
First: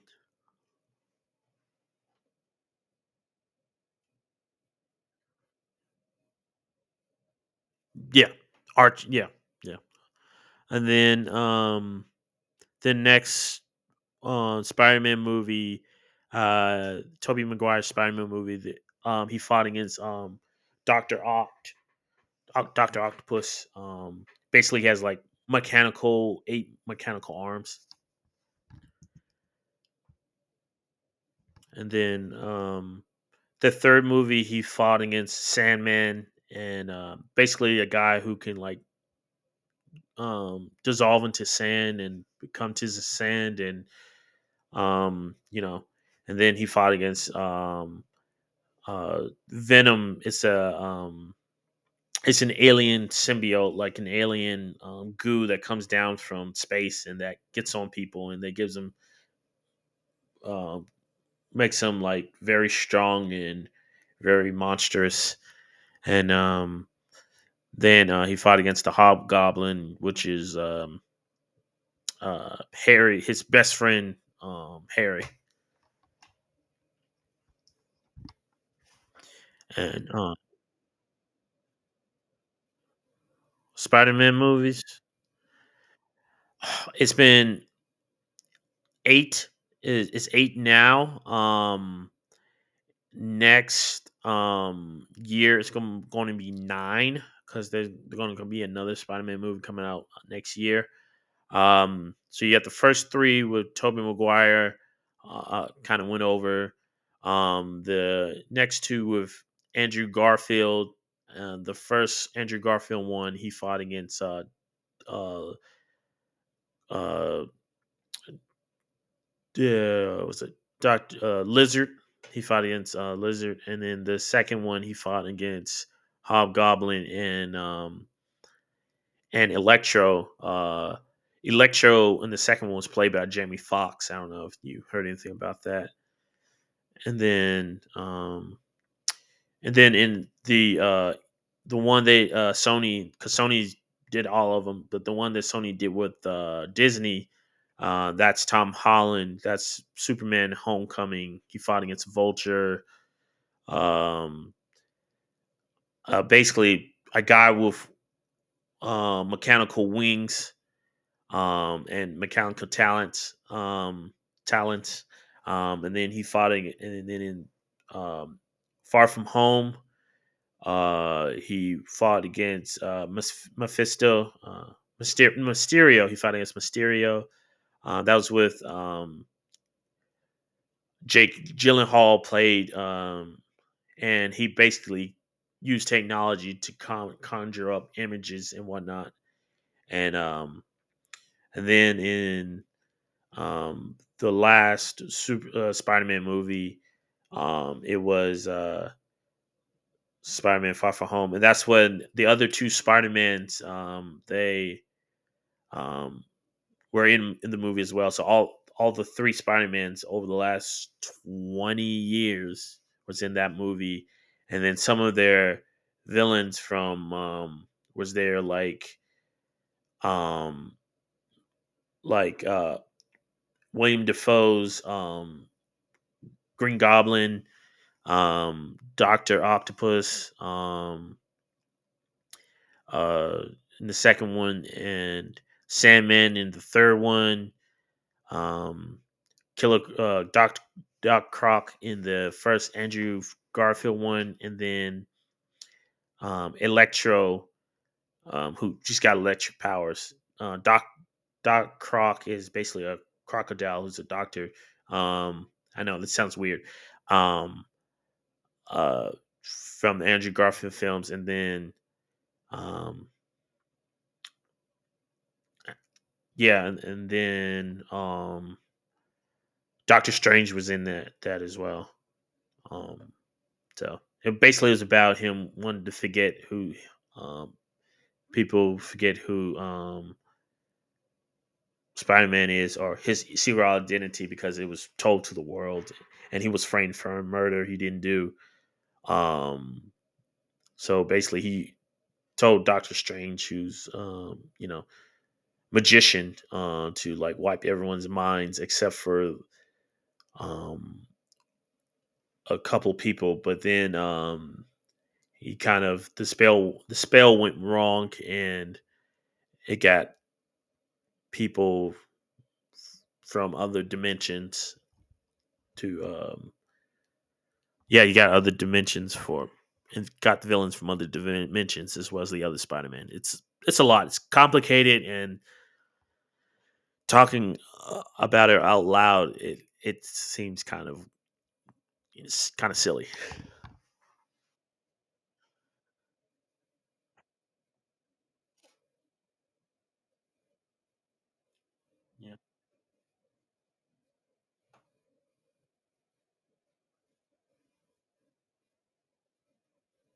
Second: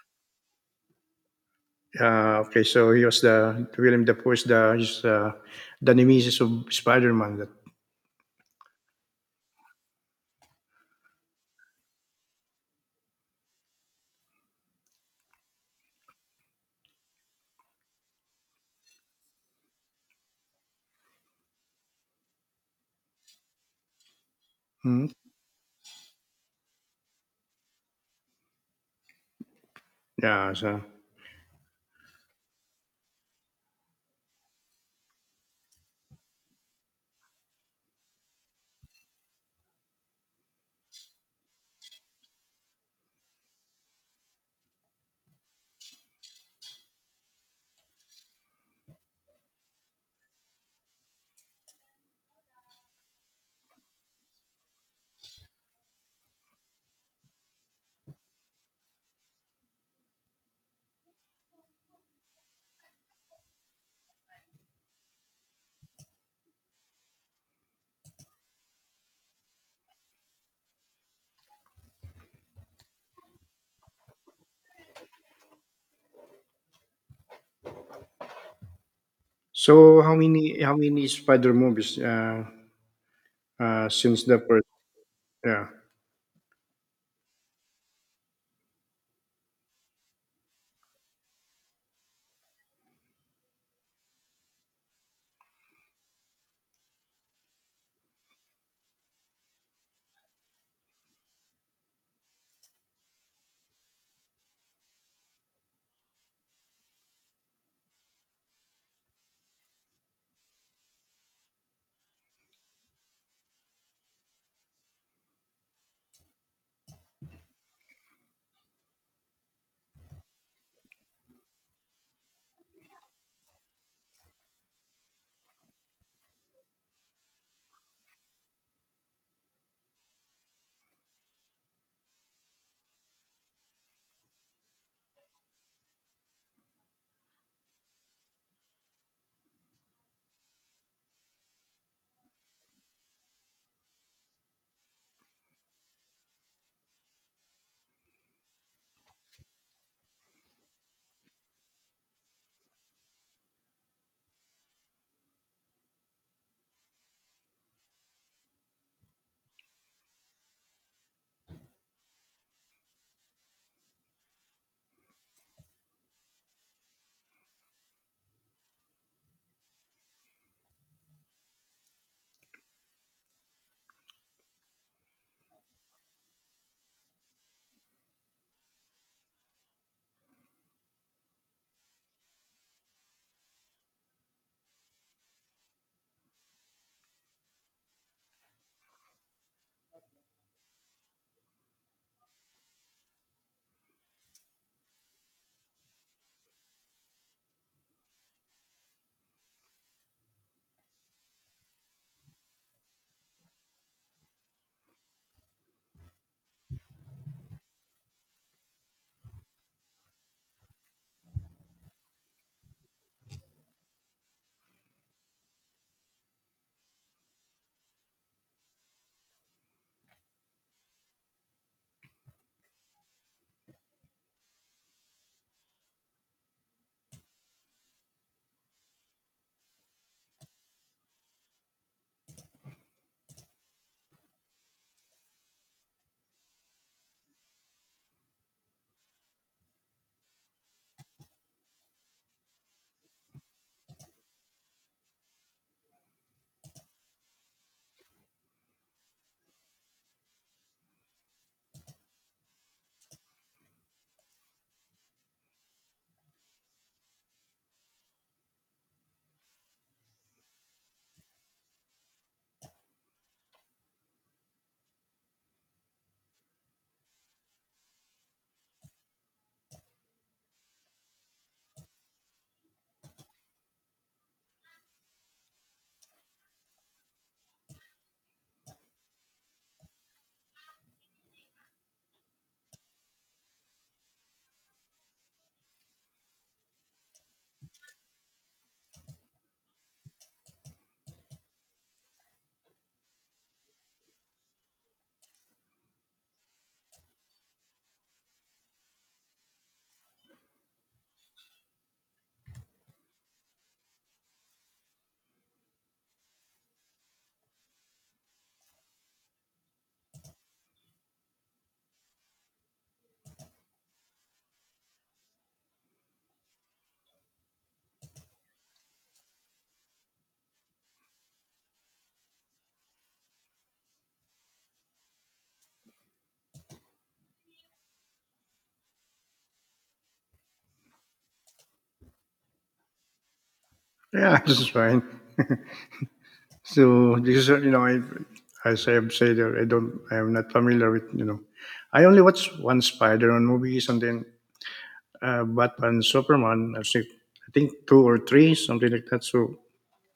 Speaker 2: Okay, so he was the William Dafoe is the he's, the nemesis of Spider-Man. That
Speaker 1: Yeah, Arch. Yeah, yeah. And then, the next Spider-Man movie, Tobey Maguire's Spider-Man movie. That, he fought against Doctor Oct. Dr. Octopus. Basically, he has
Speaker 2: hmm?
Speaker 1: like eight mechanical arms.
Speaker 2: Yeah. So
Speaker 1: And then, the third movie, he fought against Sandman, and basically a guy who can like, dissolve into sand and become to the sand. And, um, you know, and then he fought against Venom. It's a. It's an alien symbiote, like an alien, goo that comes down from space and that gets on people and that gives them, uh, makes him like very strong and very monstrous. And then, he fought against the Hobgoblin, which is, Harry, his best friend, Harry.
Speaker 2: so
Speaker 1: And
Speaker 2: how many Spider movies,
Speaker 1: Spider
Speaker 2: since
Speaker 1: Man
Speaker 2: the first?
Speaker 1: movies.
Speaker 2: Yeah,
Speaker 1: It's been eight. It's eight now. Next year it's going to be nine, because there's going to be another Spider Man movie coming out next year. So you got the first three with Tobey Maguire, kind of went over. The next two with Andrew Garfield. The first Andrew Garfield one, he fought against, uh uh yeah, was it Doctor Lizard? He fought against Lizard, and then the second one he fought against Hobgoblin, and Electro. Electro in the second one was played by Jamie Foxx. I don't know if you heard anything about that. And then, in the one they Sony, because Sony did all of them, but the one that Sony did with Disney, that's Tom Holland. That's Superman: Homecoming. He fought against Vulture. Um, Basically, a guy with mechanical wings, and McCown talents, talents, and then he fought in, and then in, um, Far From Home, he fought against, Mephisto, uh, Mysterio. He fought against Mysterio. That was with, Jake Gyllenhaal played, and he basically used technology to conjure up images and whatnot. And and then in the last super Spider-Man movie, it was Spider-Man Far From Home, and that's when the other two Spider-Mans, they, um, were in the movie as well. So all the three Spider-Mans over the last 20 years was in that movie, and then some of their villains from, was there like, um, like uh, William Defoe's, Green Goblin, Doctor Octopus, uh, in the second one, and Sandman in the third one, um, Killer Doc Croc in the first Andrew Garfield one, and then Electro, who just got electric powers. Uh, Doc Doc Croc is basically a crocodile who's a doctor. Um, I know this sounds weird. Um, uh, from the Andrew Garfield films, and then, Um, yeah, and then Doctor Strange was in that as well. Um, so it basically was about him wanting to, forget who um, people forget who, Spider Man is, or his serial identity, because it was told to the world, and he was framed for a murder he didn't do. Um, so basically, he told Doctor Strange, who's you know, magician, to like wipe everyone's minds except for um, a couple people, but then he kind of the spell went wrong and it got people from other dimensions to yeah, you got other dimensions for and got the villains from other dimensions as well as the other Spider-Man. It's a lot. It's complicated and talking about it out loud it seems kind of silly.
Speaker 2: yeah, this is fine. So this is, you know, I, as I have said, I don't, I am not familiar with, you know, I only
Speaker 1: Yeah.
Speaker 2: watched one Spider-Man movie, something, Batman, Superman, I think two or three, something like that. So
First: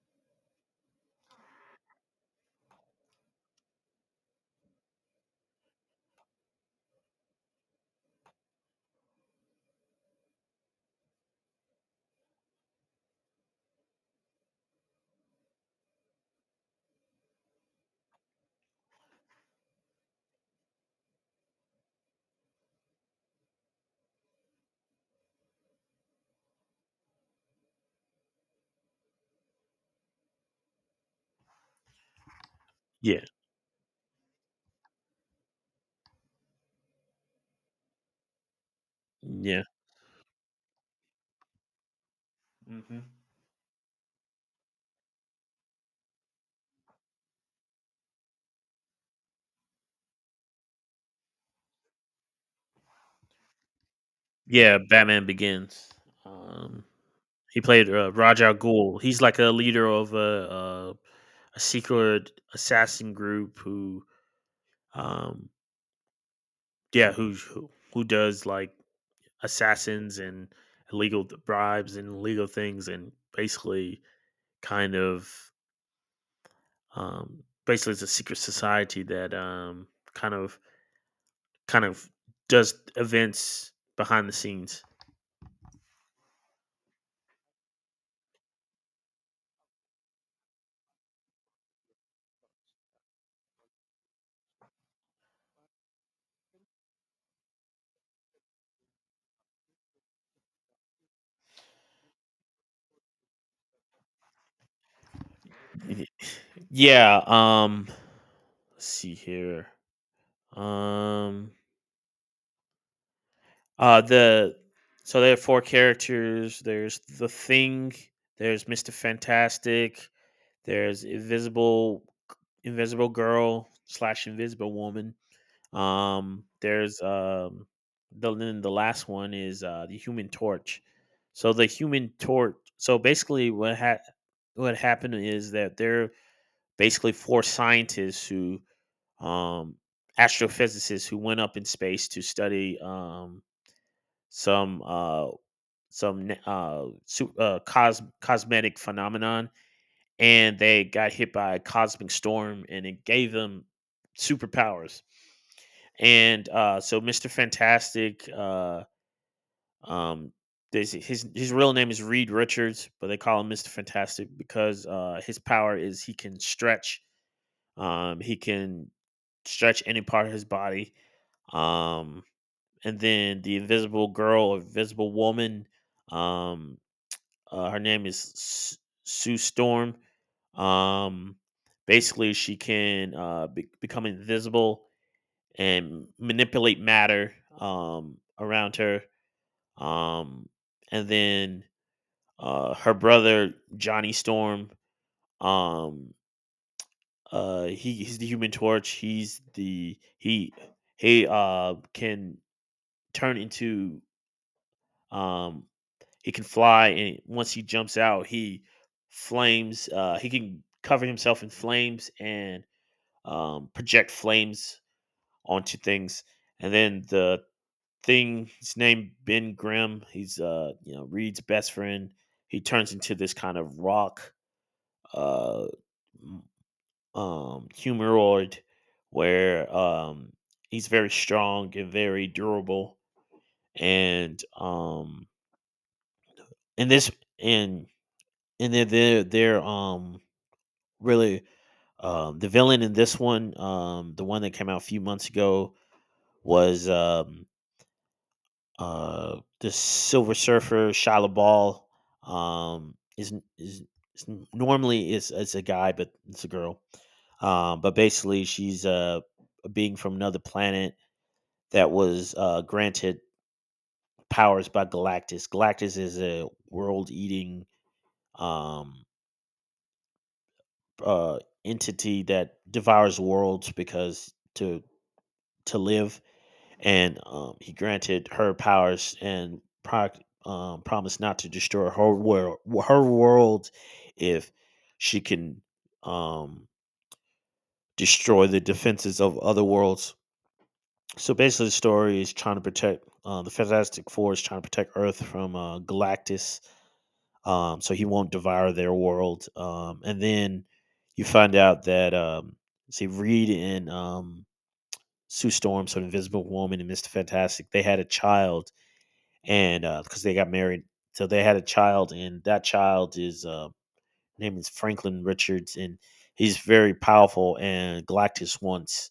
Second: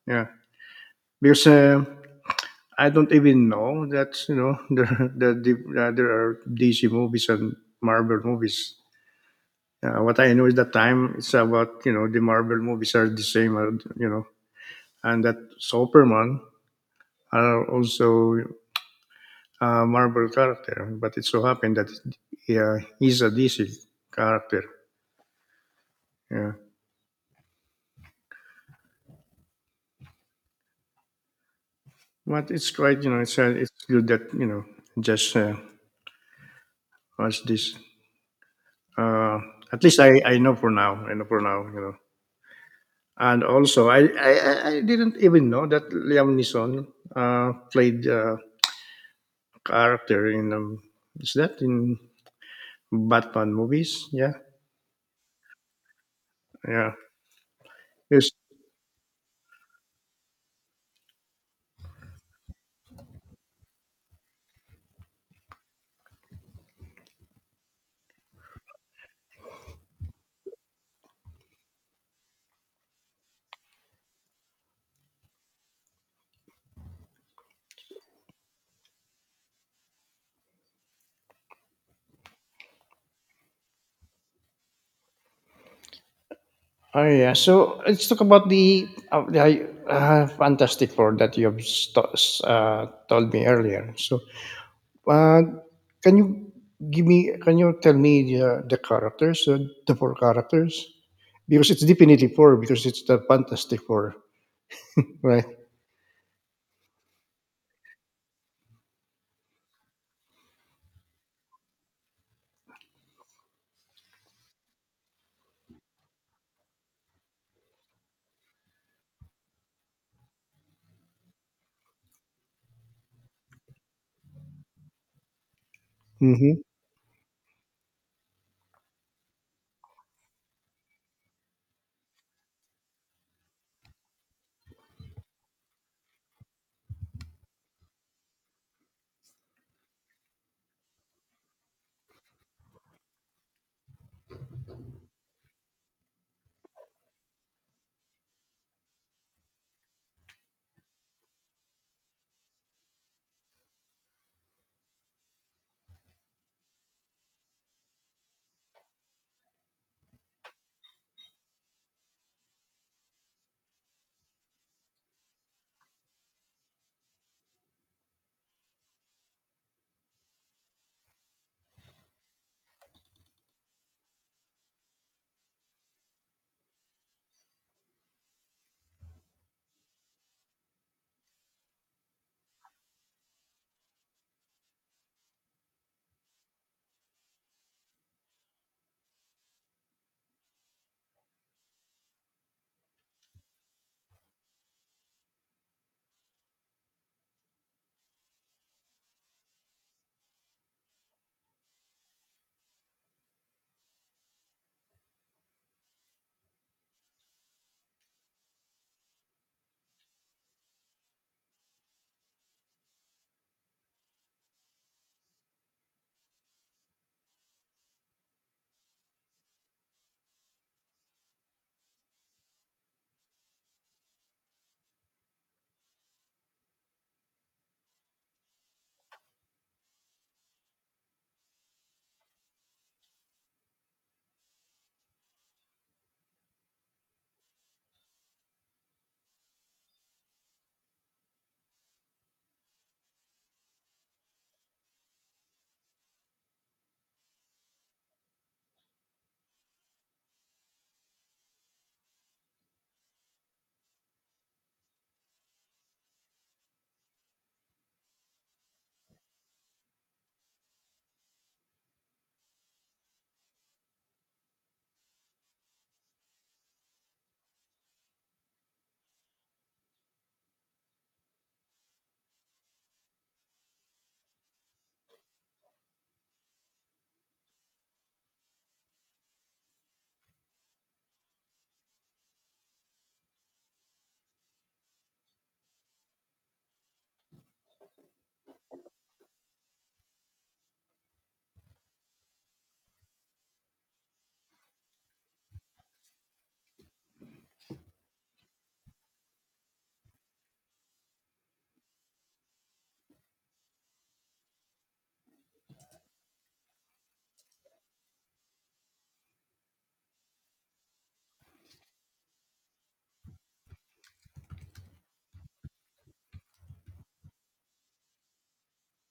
Speaker 2: yeah, because I don't even know that, you know, there are DC movies and Marvel movies. What I know is that time it's about, you know, the Marvel movies are the same, you know, and that Superman are also Marvel character, but it so happened that yeah, he's a DC character. Yeah, but it's quite you know
Speaker 1: Yeah.
Speaker 2: it's good that you know just watch this. Uh,
Speaker 1: Yeah.
Speaker 2: at least I know for now. I know for now. You know,
Speaker 1: Mm-hmm.
Speaker 2: and also I didn't even know that Liam Neeson played a character in is that in Batman movies? Yeah,
Speaker 1: Yeah, Batman Begins. Um
Speaker 2: yeah.
Speaker 1: He played
Speaker 2: Yes.
Speaker 1: Ra's al Ghul. He's like a leader of uh, a secret assassin group who, um, yeah, who does like assassins and illegal bribes and illegal things, and basically kind of, basically it's a secret society that kind of kind of does events behind the scenes.
Speaker 2: Oh yeah, so let's talk about the Fantastic Four that you have told me earlier. So, uh, can you give me? Can you tell me the characters, the four characters? Because it's definitely four because it's the Fantastic Four, right?
Speaker 1: Yeah. Let's see here. Um. The So there are four characters. There's the Thing. There's Mister Fantastic. There's Invisible Girl slash Invisible Woman.
Speaker 2: Mm-hmm.
Speaker 1: There's the then the last one is the Human Torch. So the Human Torch. So basically, what happened is that they're basically four scientists who um astrophysicists who went up in space to study some uh some na- su- cos- cosmetic phenomenon and they got hit by a cosmic storm and it gave them superpowers and so Mr. Fantastic, um his real name is Reed Richards, but they call him Mr. Fantastic because his power is he can stretch, he can stretch any part of his body. um and then the Invisible Girl or Invisible Woman, um her name is Sue Storm. Um, basically, she can become invisible and manipulate matter around her. Um, and then her brother Johnny Storm. Um, he's the Human Torch. He can turn into, um, he can fly, and once he jumps out, he flames. He can cover himself in flames and project flames onto things. And then the Thing, his name Ben Grimm. He's you know, Reed's best friend. He turns into this kind of rock, uh, humoroid where he's very strong and very durable. And um, and this and and they're, really, The villain in this one, the one that came out a few months ago was, the Silver Surfer, Shia Ball. Um, is n is is n normally is, it's a guy, but it's a girl. But basically she's a being from another planet that was, granted powers by Galactus. Galactus is a world-eating, um uh, entity that devours worlds because to live, and he granted her powers and promised not to destroy her world if she can um, destroy the defenses of other worlds. So basically, the story is trying to protect, the Fantastic Four is trying to protect Earth from Galactus, so he won't devour their world. And then you find out that, see, Reed and, Sue Storm, so Invisible Woman and Mister Fantastic, they had a child, and because they got married, so they had a child, and that child is name is Franklin Richards, and he's very powerful. And Galactus wants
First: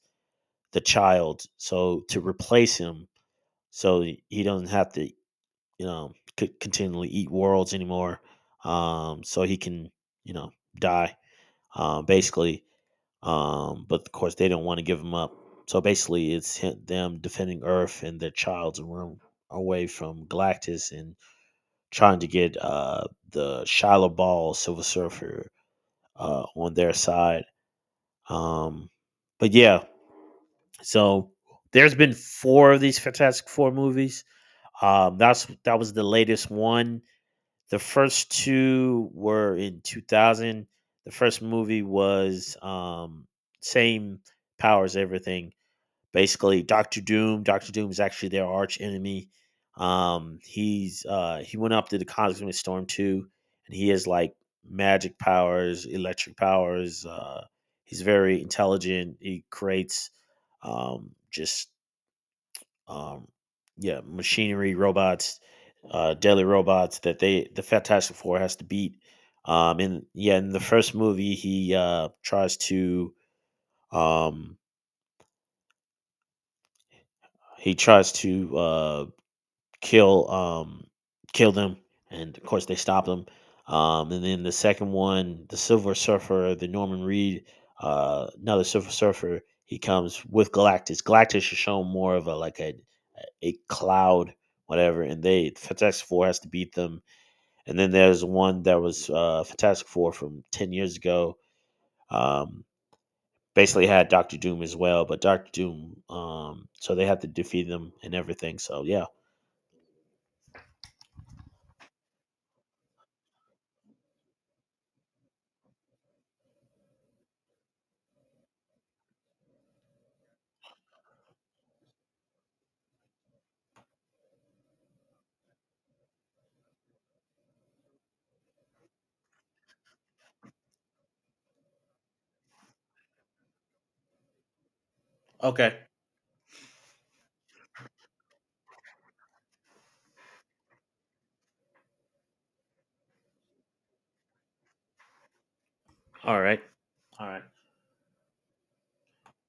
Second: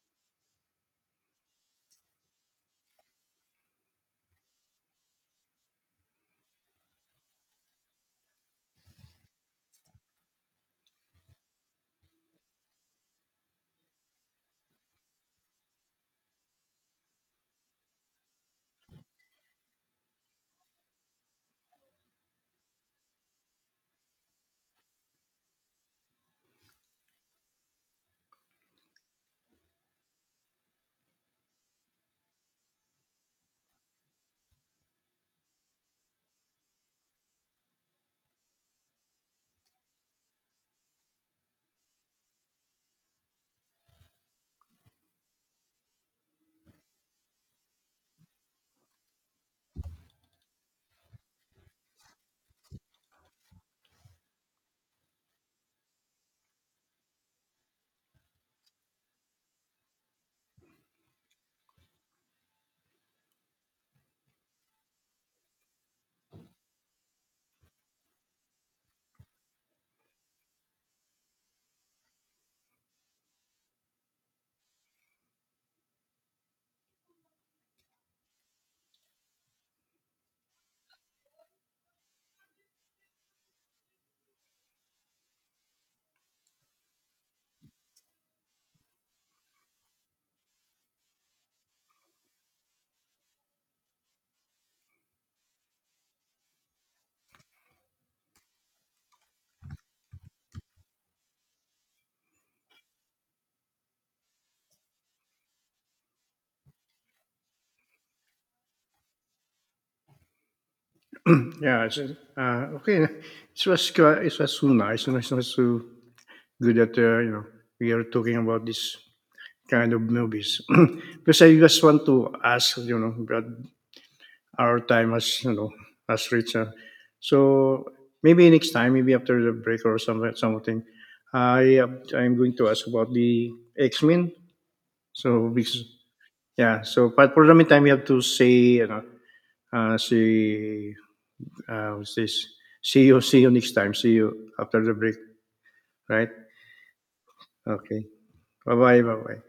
Speaker 1: the child, so to replace him, so he doesn't have to, you know, could continually eat worlds anymore. So he can, you know, die, basically. But of course, they don't want to give him up. So basically, it's him, them defending Earth and their child's room away from Galactus and trying to get, the Shiloh Ball Silver Surfer, on their side. Um, but yeah, so there's been four of these Fantastic Four movies. That was the latest one. The first two were in 2000. The first movie was, same powers, everything. Basically, Doctor Doom. Doctor Doom is actually their arch enemy. He went up to the Cosmic Storm too, and he has like magic powers, electric powers. He's very intelligent. He creates, just um, yeah, machinery, robots, deadly robots that the Fantastic Four has to beat. And yeah, in the first movie, um, he tries to, kill kill them, and of course they stop them. And then the second one, the Silver Surfer, the Norman Reed, another Silver Surfer, he comes with Galactus. Galactus is shown more of a like a cloud, whatever, and they Fantastic Four has to beat them. And then there's one that was, Fantastic Four from 10 years ago, um basically had Dr. Doom as well. But Dr. Doom, so they have to defeat them and everything, so yeah.
Speaker 2: Yeah, it's, okay. It was it was so nice, and it was so good that you know we are talking about this kind of movies because I just want to ask, you know, our time has, you know, has reached. So maybe next time, maybe after the break or some something, I uh, I'm going to ask about the X Men. So
Speaker 1: Okay.
Speaker 2: because yeah, so but for the meantime, we have to say, you know, see what's this? See you next time. See you after the break, right?
Speaker 1: All right. All right.
Speaker 2: Okay. Bye bye. Bye bye.